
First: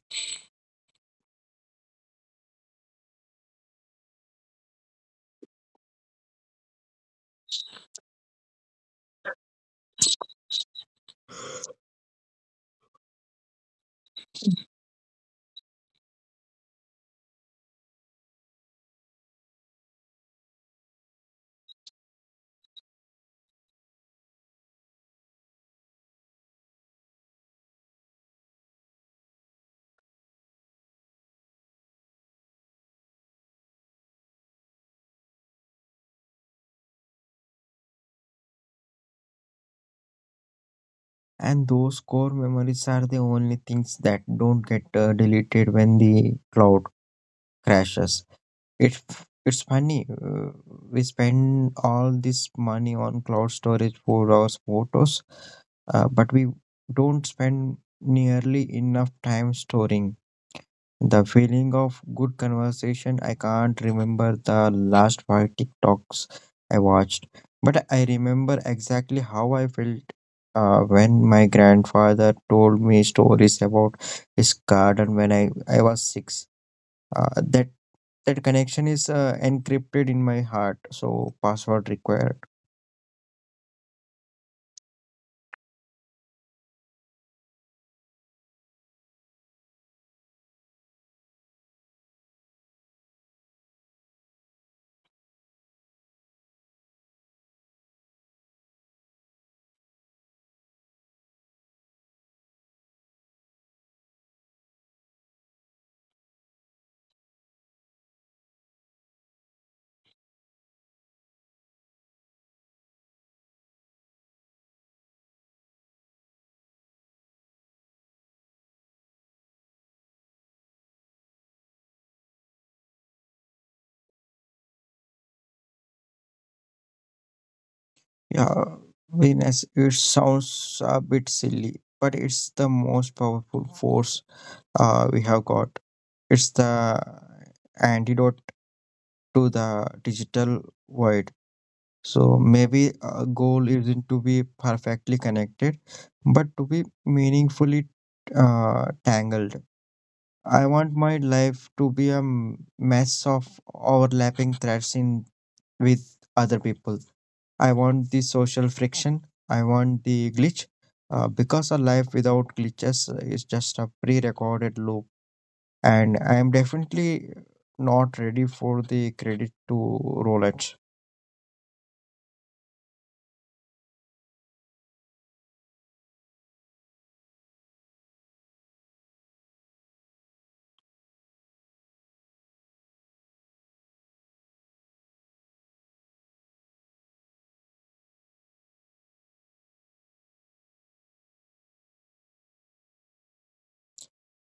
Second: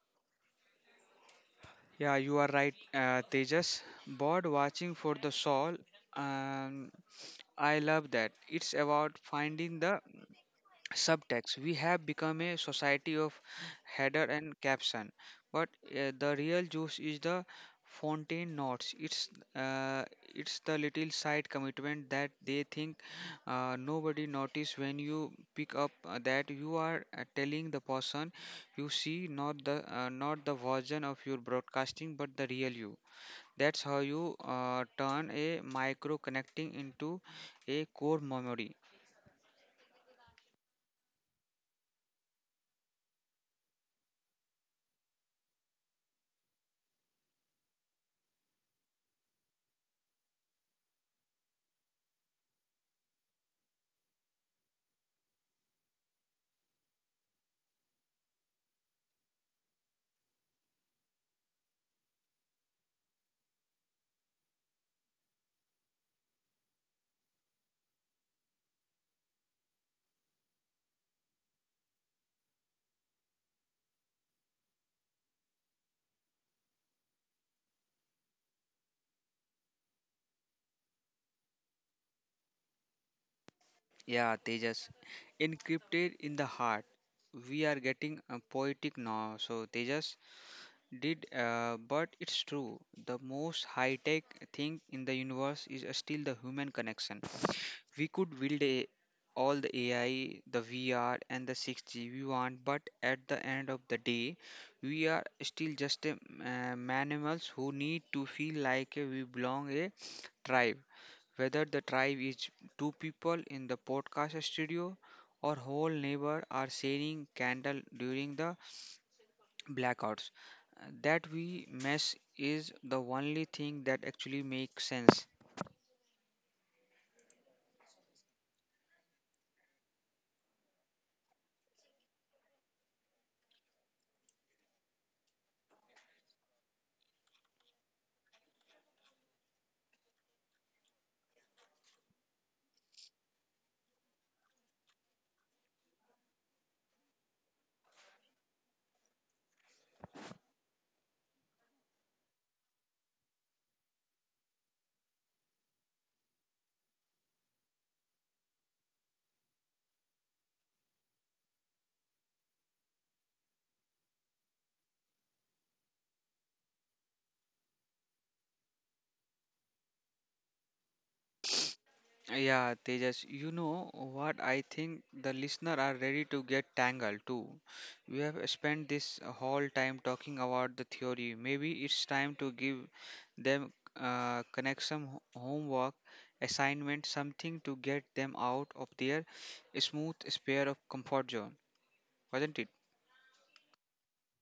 Speaker 1: and those core memories are the only things that don't get uh, deleted when the cloud crashes. It it's funny, uh, we spend all this money on cloud storage for our photos, uh, but we don't spend nearly enough time storing the feeling of good conversation. I can't remember the last five TikToks I watched, but I remember exactly how I felt uh, when my grandfather told me stories about his garden when I, I was six. Uh, that that connection is uh, encrypted in my heart, so password required. Yeah, Venus, it sounds a bit silly, but it's the most powerful force uh, we have got. It's the antidote to the digital void. So maybe a goal isn't to be perfectly connected, but to be meaningfully uh, tangled. I want my life to be a m- mess of overlapping threads in with other people. I want the social friction. I want the glitch. Uh, because a life without glitches is just a pre-recorded loop, and I am definitely not ready for the credit to roll Rolex.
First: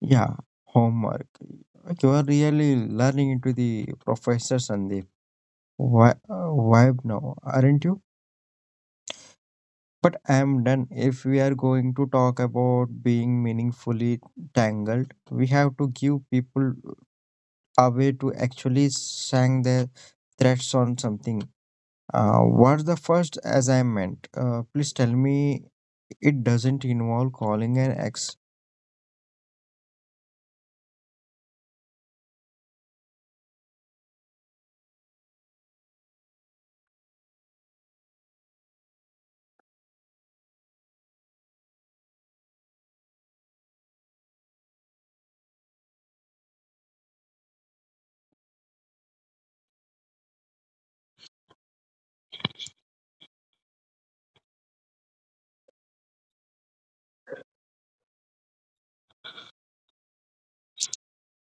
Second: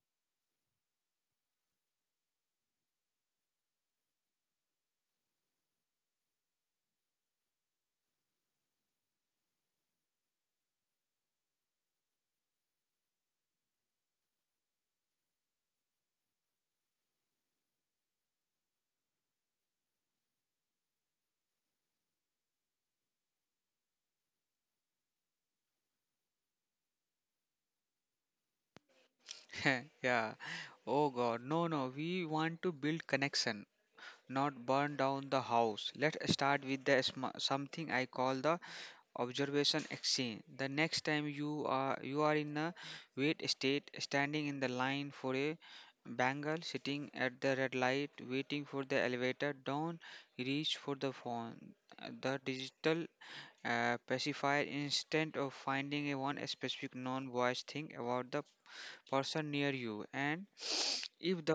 Speaker 1: Yeah, homework. Like, you are really learning into the professor Sandeep. Why, vibe now, aren't you? But I am done. If we are going to talk about being meaningfully tangled, we have to give people a way to actually sang their threats on something. Uh, what's the first assignment? Uh, please tell me it doesn't involve calling an ex.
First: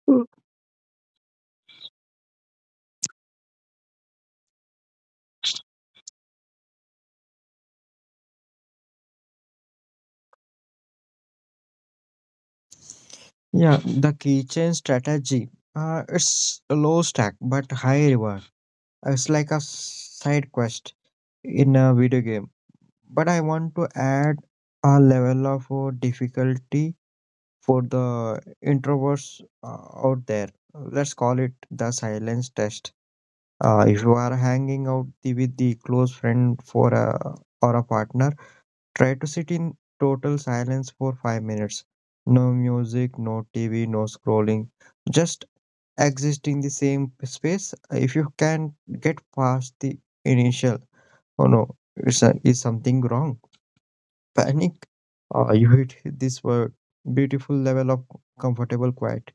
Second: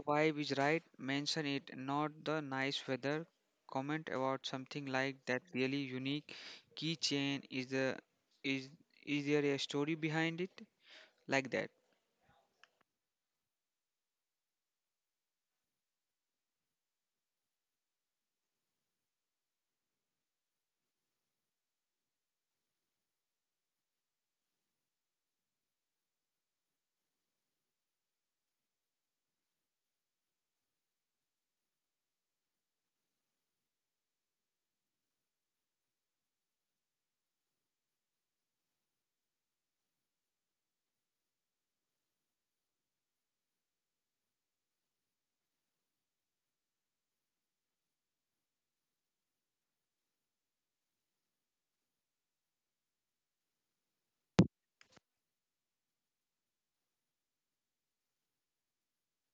Speaker 1: Mm. Yeah, the keychain strategy. Uh, it's a low stack but high reward. It's like a side quest in a video game. But I want to add a level of uh, difficulty for the introverts uh, out there. Let's call it the silence test. Uh, if you are hanging out the, with the close friend for a or a partner, try to sit in total silence for five minutes. No music, no T V, no scrolling. Just exist in the same space. If you can get past the initial, oh no, is, is something wrong? [laughs] Panic. Uh, you hit this word. Beautiful level of comfortable quiet.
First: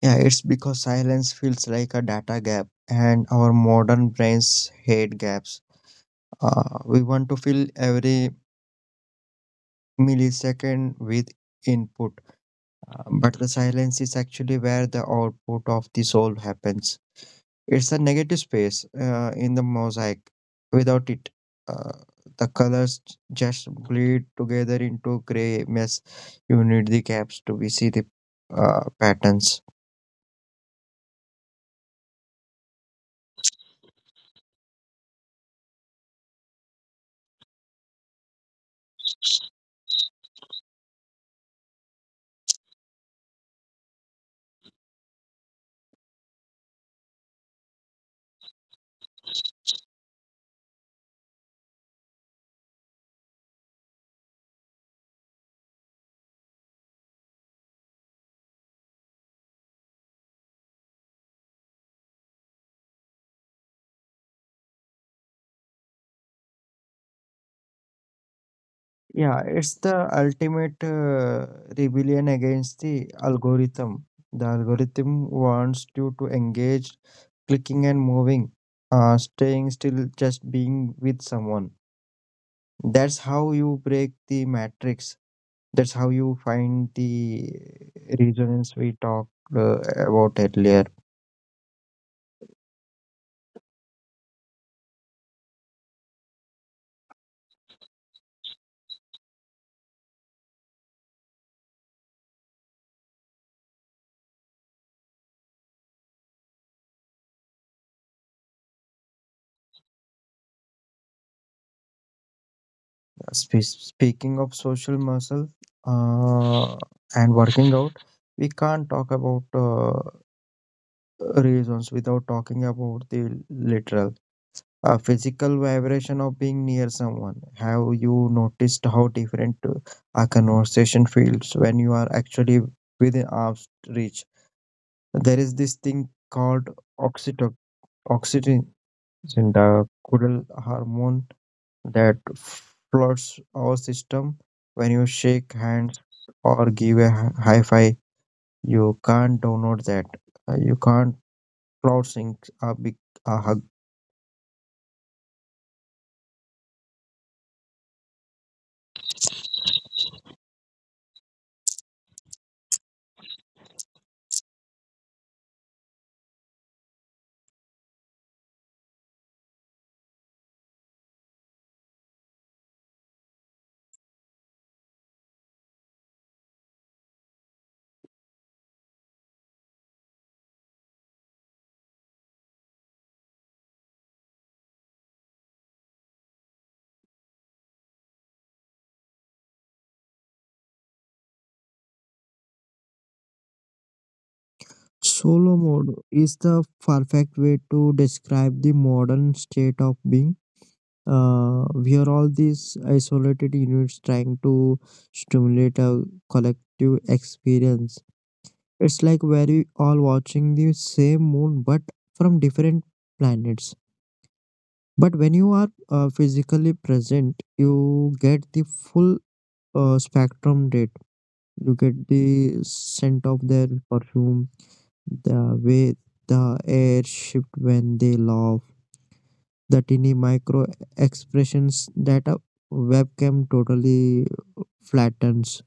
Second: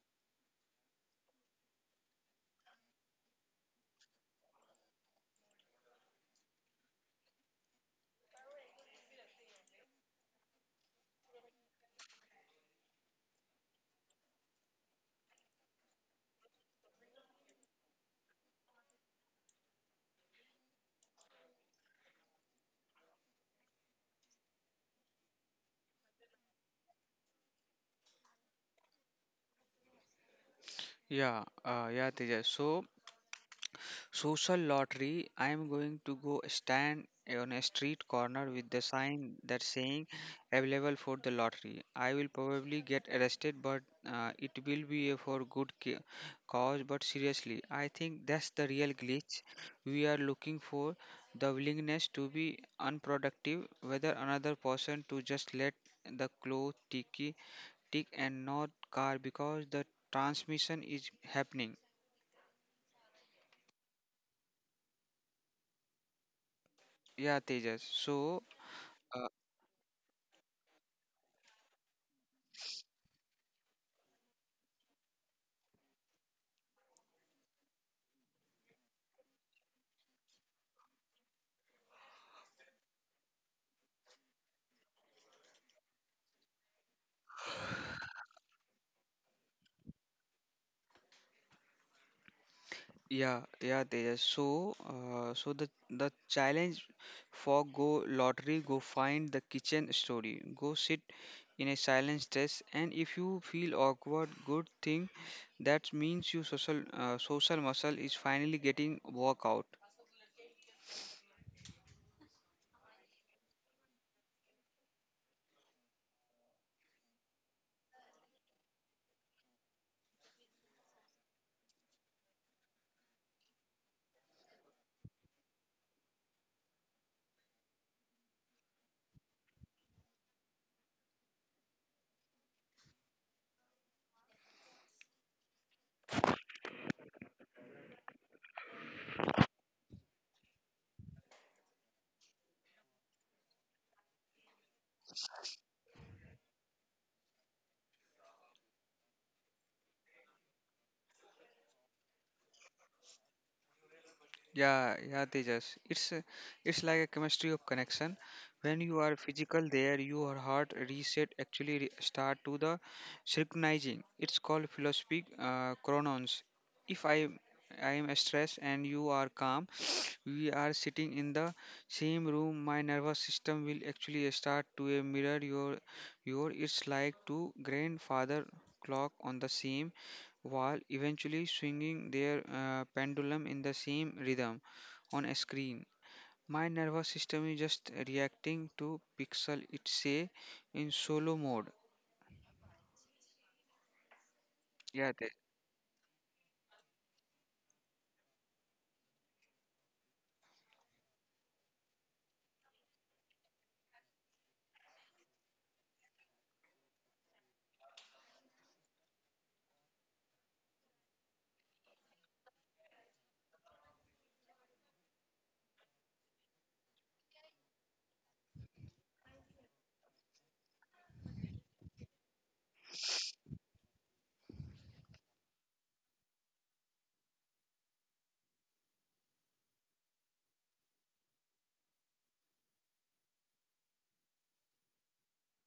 Speaker 1: Yeah, it's because silence feels like a data gap, and our modern brains hate gaps. Uh, we want to fill every millisecond with input. Um, But the silence is actually where the output of the soul happens. It's a negative space uh, in the mosaic. Without it, uh, the colors just bleed together into gray mess. You need the gaps to be see the uh, patterns. Yeah, it's the ultimate uh, rebellion against the algorithm. The algorithm wants you to engage, clicking and moving, uh, staying still, just being with someone. That's how you break the matrix. That's how you find the resonance we talked uh, about earlier. Spe- speaking of social muscle uh, and working out, we can't talk about uh, reasons without talking about the literal uh, physical vibration of being near someone. Have you noticed how different uh, a conversation feels when you are actually within arm's reach? There is this thing called oxyto- oxytocin, the cuddle hormone that floods our system when you shake hands or give a hi- high five. You can't download that. Uh, You can't cloud sync a big a hug. Solo mode is the perfect way to describe the modern state of being. Uh, we are all these isolated units trying to stimulate a collective experience. It's like we're all watching the same moon but from different planets. But when you are uh, physically present, you get the full uh, spectrum date. You get the scent of their perfume, the way the air shift when they laugh, the tiny micro expressions that a webcam totally flattens.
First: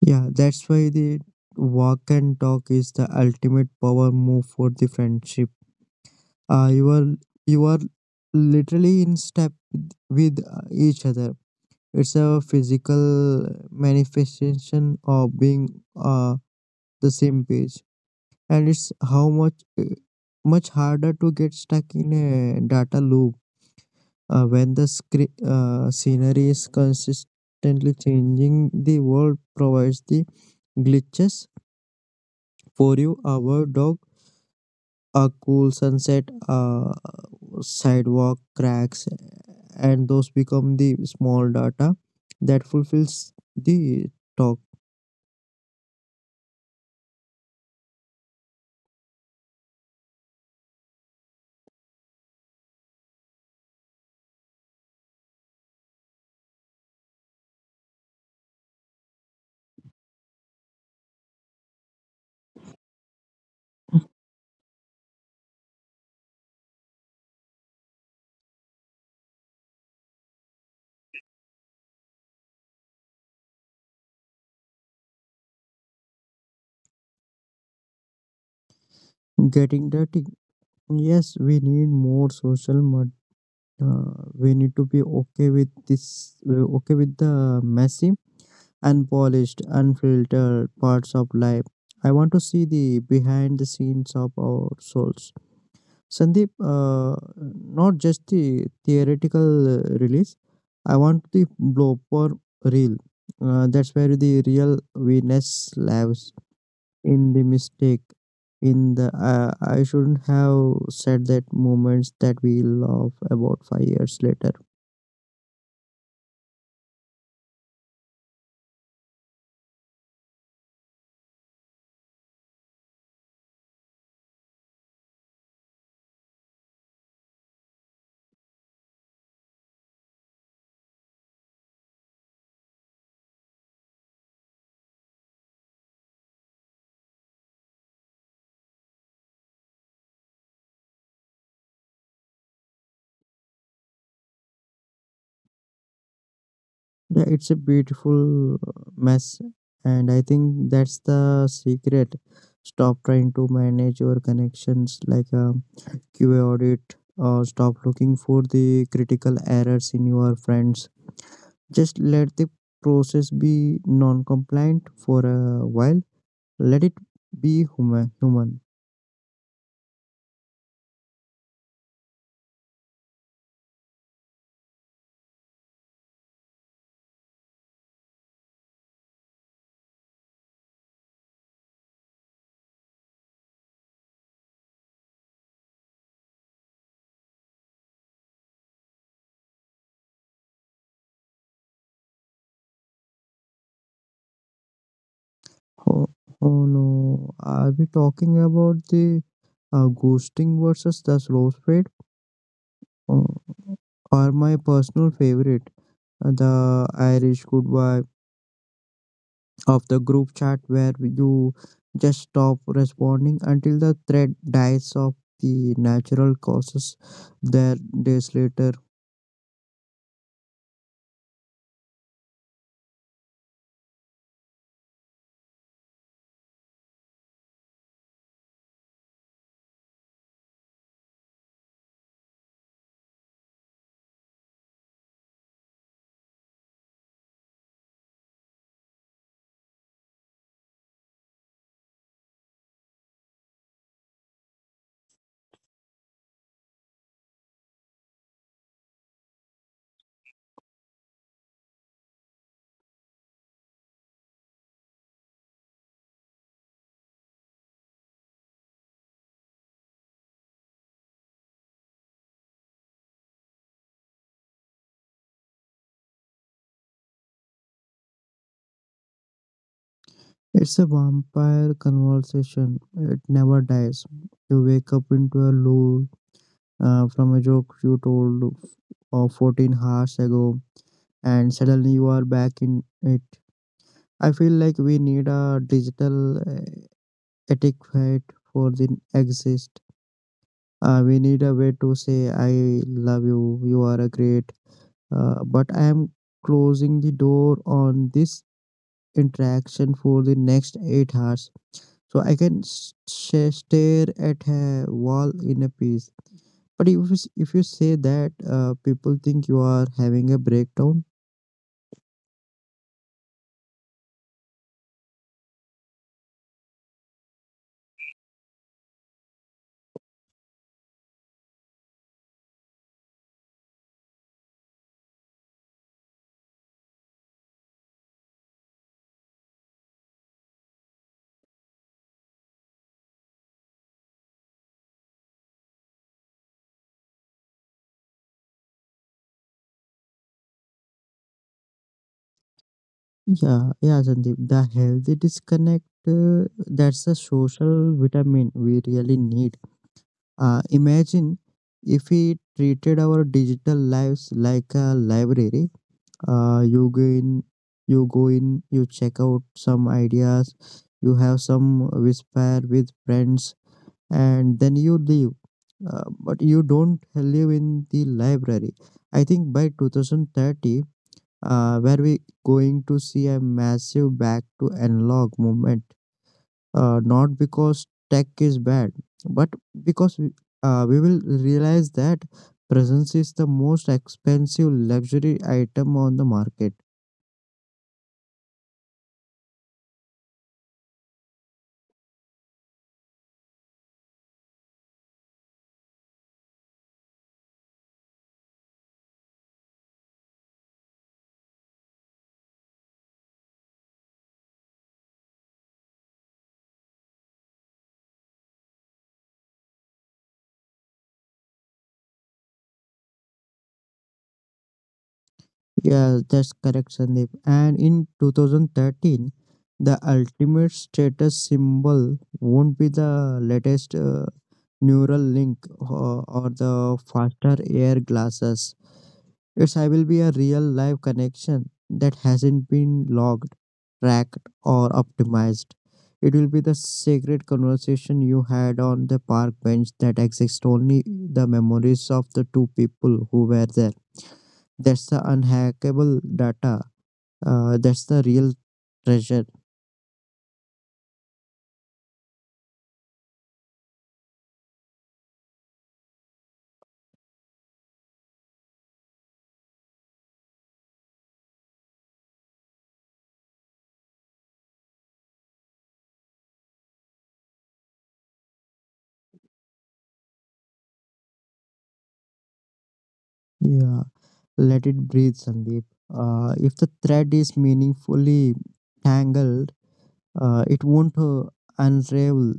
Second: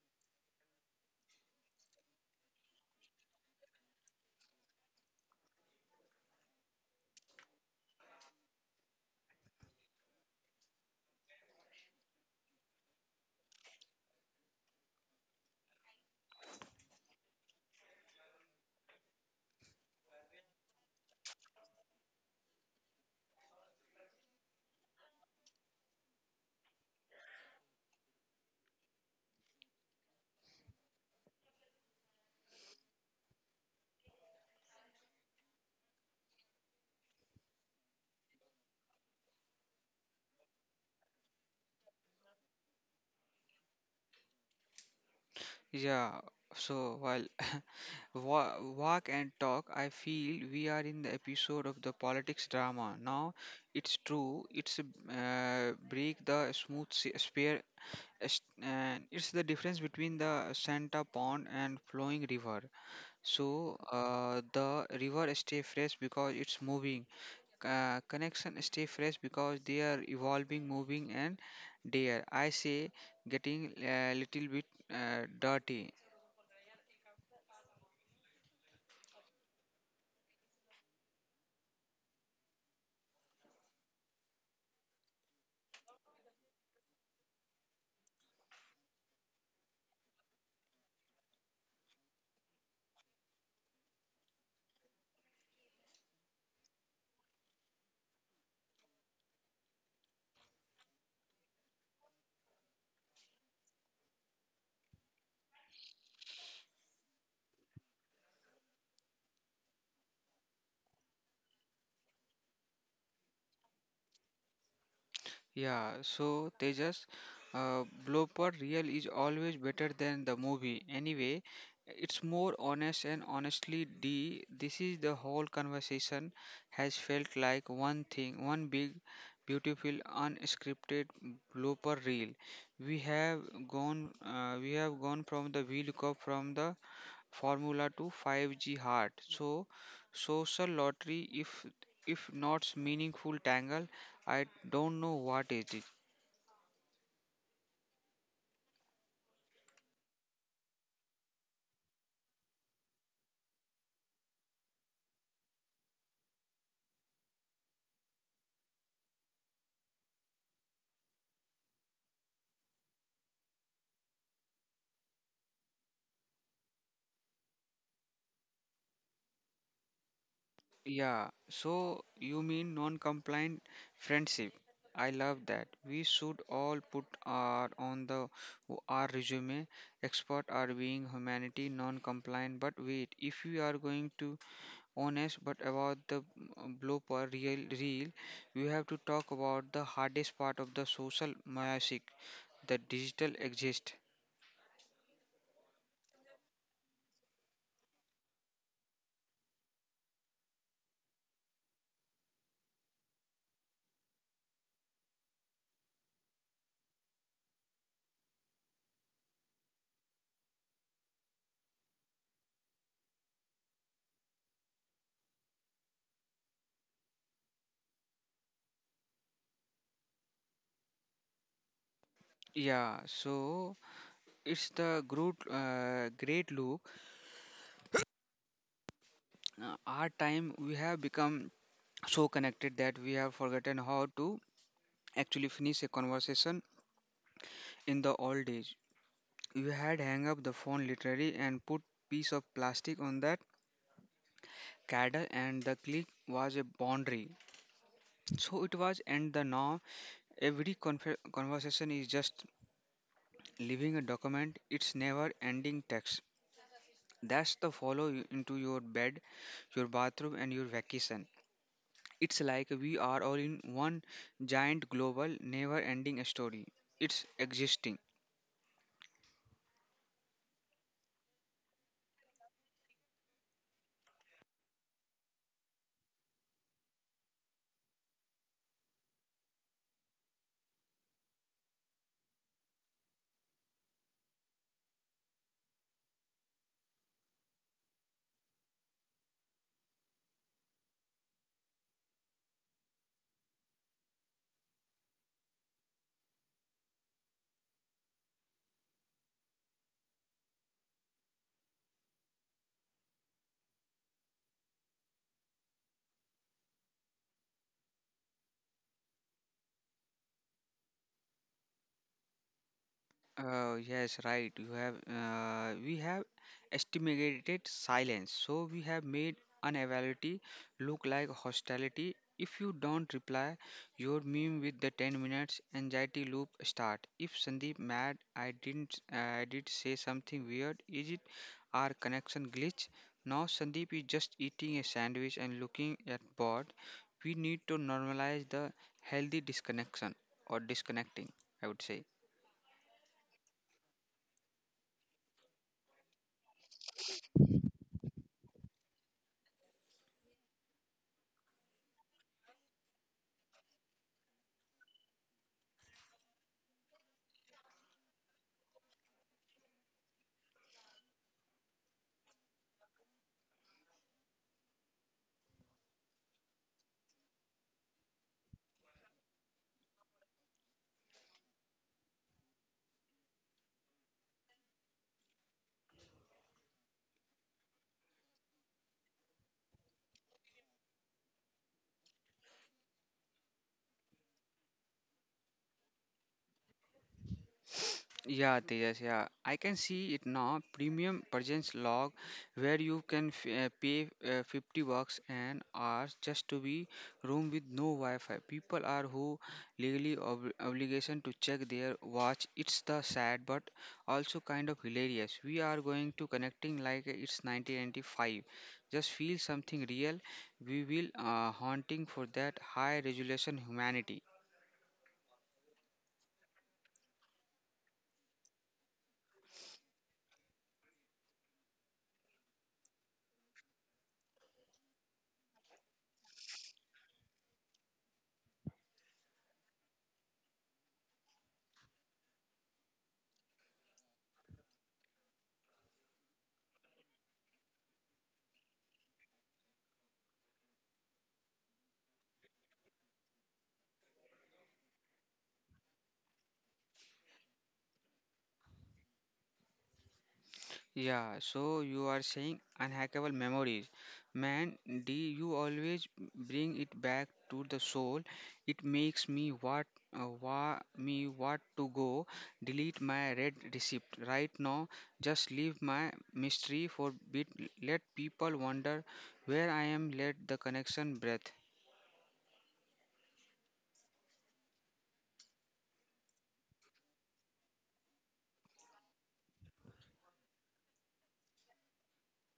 Speaker 1: Yeah, that's why the walk and talk is the ultimate power move for the friendship. uh, you are you are literally in step with uh, each other. It's a physical manifestation of being uh, the same page, and it's how much uh, much harder to get stuck in a data loop uh, when the scre- uh, scenery is consistently changing. The world provides the glitches for you, our dog, a cool sunset, uh, sidewalk cracks, and those become the small data that fulfills the talk. Getting dirty. Yes, we need more social, but uh, we need to be okay with this, uh, okay with the messy, unpolished, unfiltered parts of life. I want to see the behind the scenes of our souls, Sandeep, uh, not just the theoretical uh, release. I want the blooper reel. Uh, that's where the real Venus lives. In the mistake. In the uh, I shouldn't have said that moments that we love about five years later. Yeah, it's a beautiful mess, and I think that's the secret. Stop trying to manage your connections like a Q A audit. Uh, stop looking for the critical errors in your friends. Just let the process be non compliant for a while. Let it be human. Human. Oh, oh no, are we talking about the uh, ghosting versus the slow fade? Oh, are my personal favorite, uh, the Irish goodbye. Of the group chat where you just stop responding until the thread dies of the natural causes there days later. It's a vampire conversation. It never dies. You wake up into a lull uh, from a joke you told uh, fourteen hours ago, and suddenly you are back in it. I feel like we need a digital uh, etiquette for the exist. Uh, we need a way to say, I love you, you are a great. Uh, but I am closing the door on this interaction for the next eight hours. So I can s- sh- stare at a wall in a peace. But if you, s- if you say that, uh, people think you are having a breakdown. Yeah, yeah, Sandeep. The healthy disconnect, uh, that's a social vitamin we really need. Uh, imagine if we treated our digital lives like a library. Uh, you go in, you go in, you check out some ideas, you have some whisper with friends, and then you leave. Uh, but you don't live in the library. I think by two thousand thirty, uh, where we going to see a massive back to analog movement uh, not because tech is bad, but because we, uh, we will realize that presence is the most expensive luxury item on the market. Yes, that's correct, Sandeep. And in two thousand thirteen, the ultimate status symbol won't be the latest uh, neural link or, or the faster air glasses. It's I will be a real live connection that hasn't been logged, tracked, or optimized. It will be the sacred conversation you had on the park bench that exists only the memories of the two people who were there. That's the unhackable data. Uh, that's the real treasure. Yeah, let it breathe, Sandeep. Uh, if the thread is meaningfully tangled, Uh, it won't uh, unravel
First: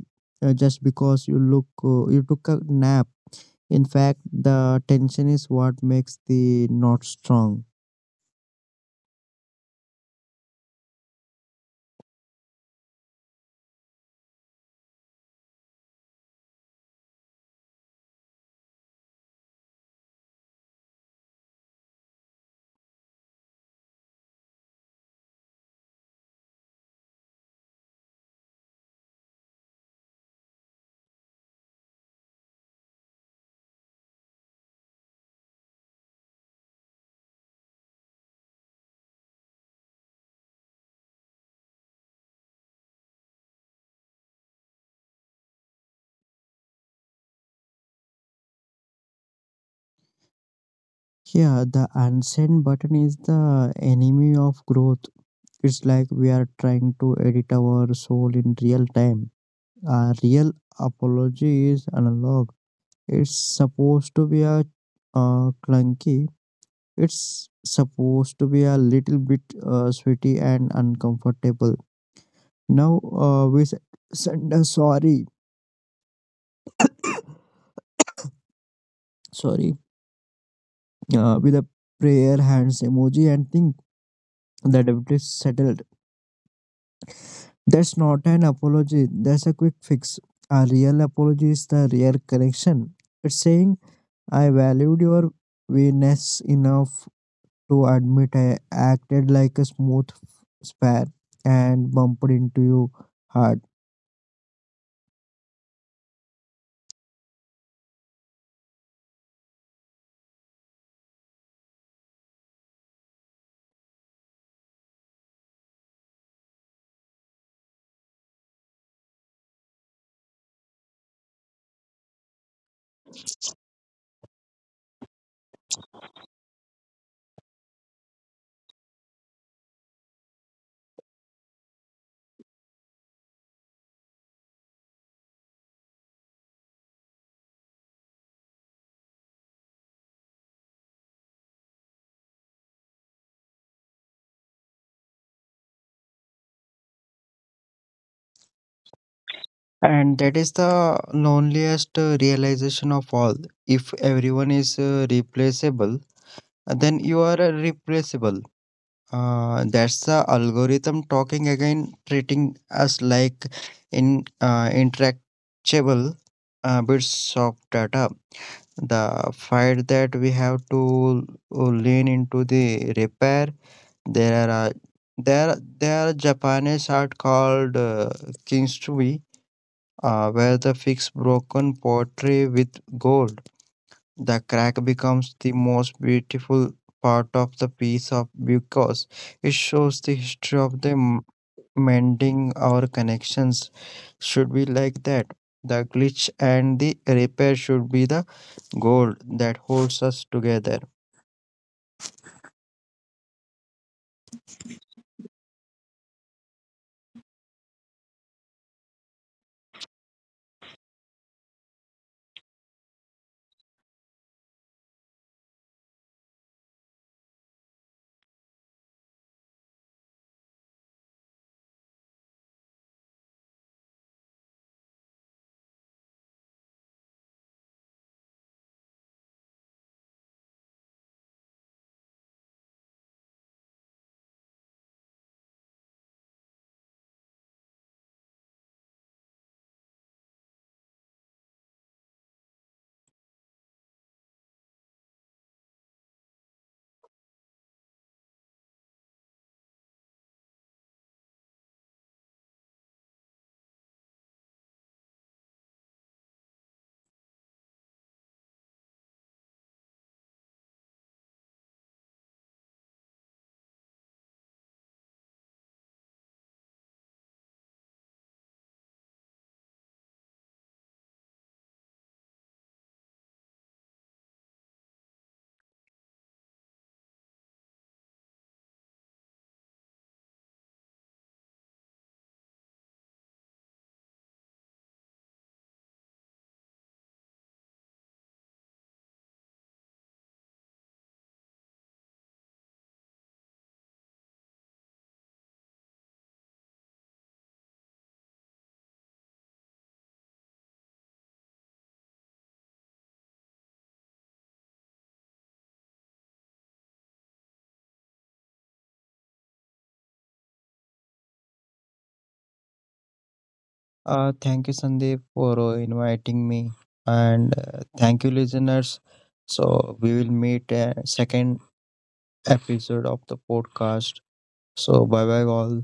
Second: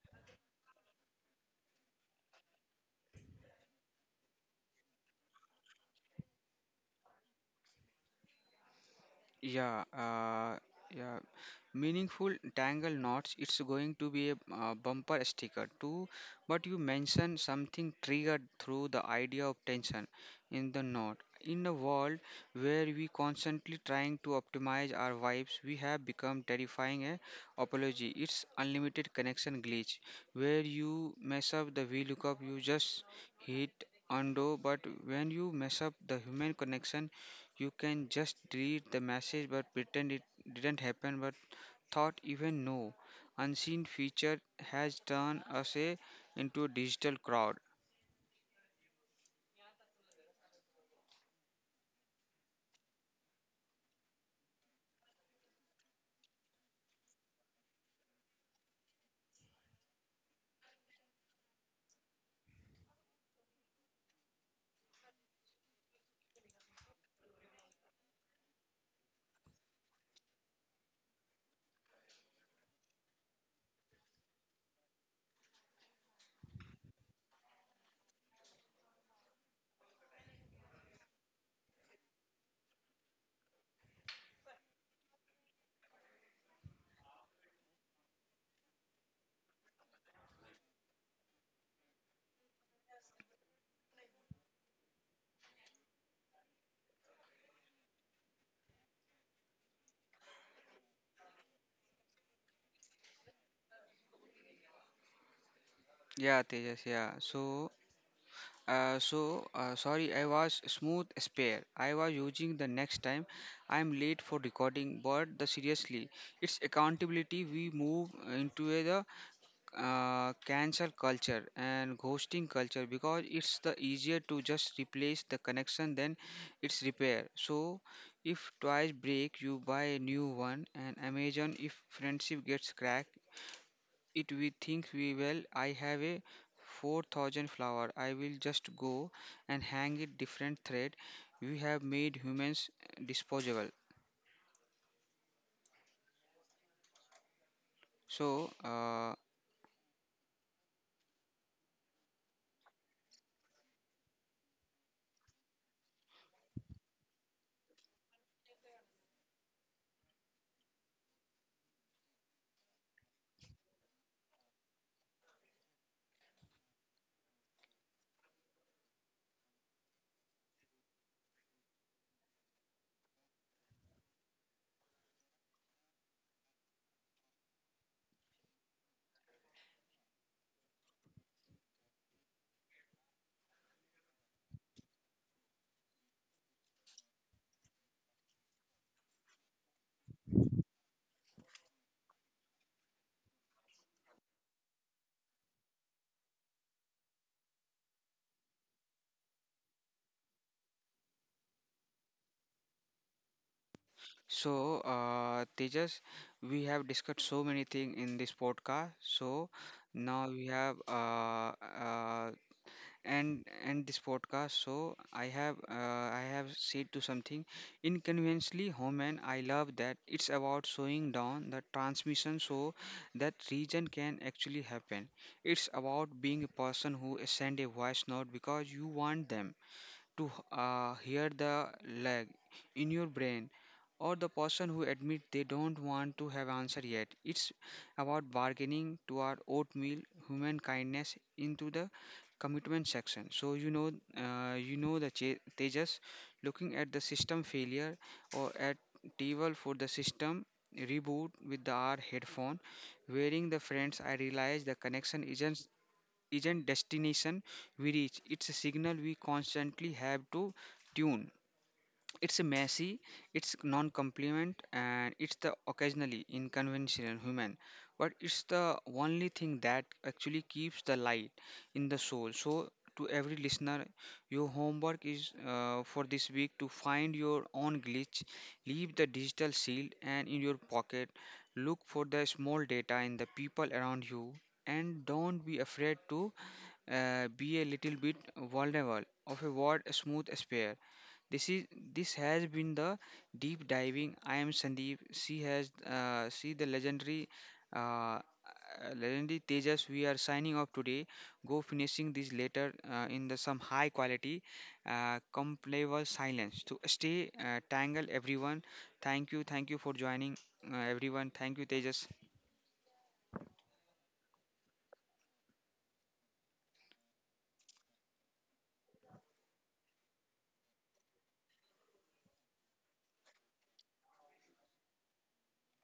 Speaker 1: uh, just because you look uh, you took a nap. In fact, the tension is what makes the knot strong. Yeah, the unsend button is the enemy of growth. It's like we are trying to edit our soul in real time. A real apology is analog. It's supposed to be a uh, clunky. It's supposed to be a little bit uh, sweaty and uncomfortable. Now uh, we s- send a sorry, sorry, uh, with a prayer hands emoji and think that it is settled. That's not an apology. That's a quick fix. A real apology is the real connection. It's saying I valued your weakness enough to admit I acted like a smooth spare and bumped into you hard. And that is the loneliest uh, realization of all. If everyone is uh, replaceable, then you are uh, replaceable. Uh, that's the algorithm talking again, treating us like in uh, intractable uh, bits of data. The fight that we have to uh, lean into the repair. There are uh, there there are Japanese art called uh, kintsugi, uh, where the fix broken pottery with gold. The crack becomes the most beautiful part of the piece of because it shows the history of the m- mending our connections should be like that. The glitch and the repair should be the gold that holds us together. Uh, thank you, Sandeep, for uh, inviting me, and uh, thank you, listeners. So we will meet uh, second episode of the podcast. So bye bye all.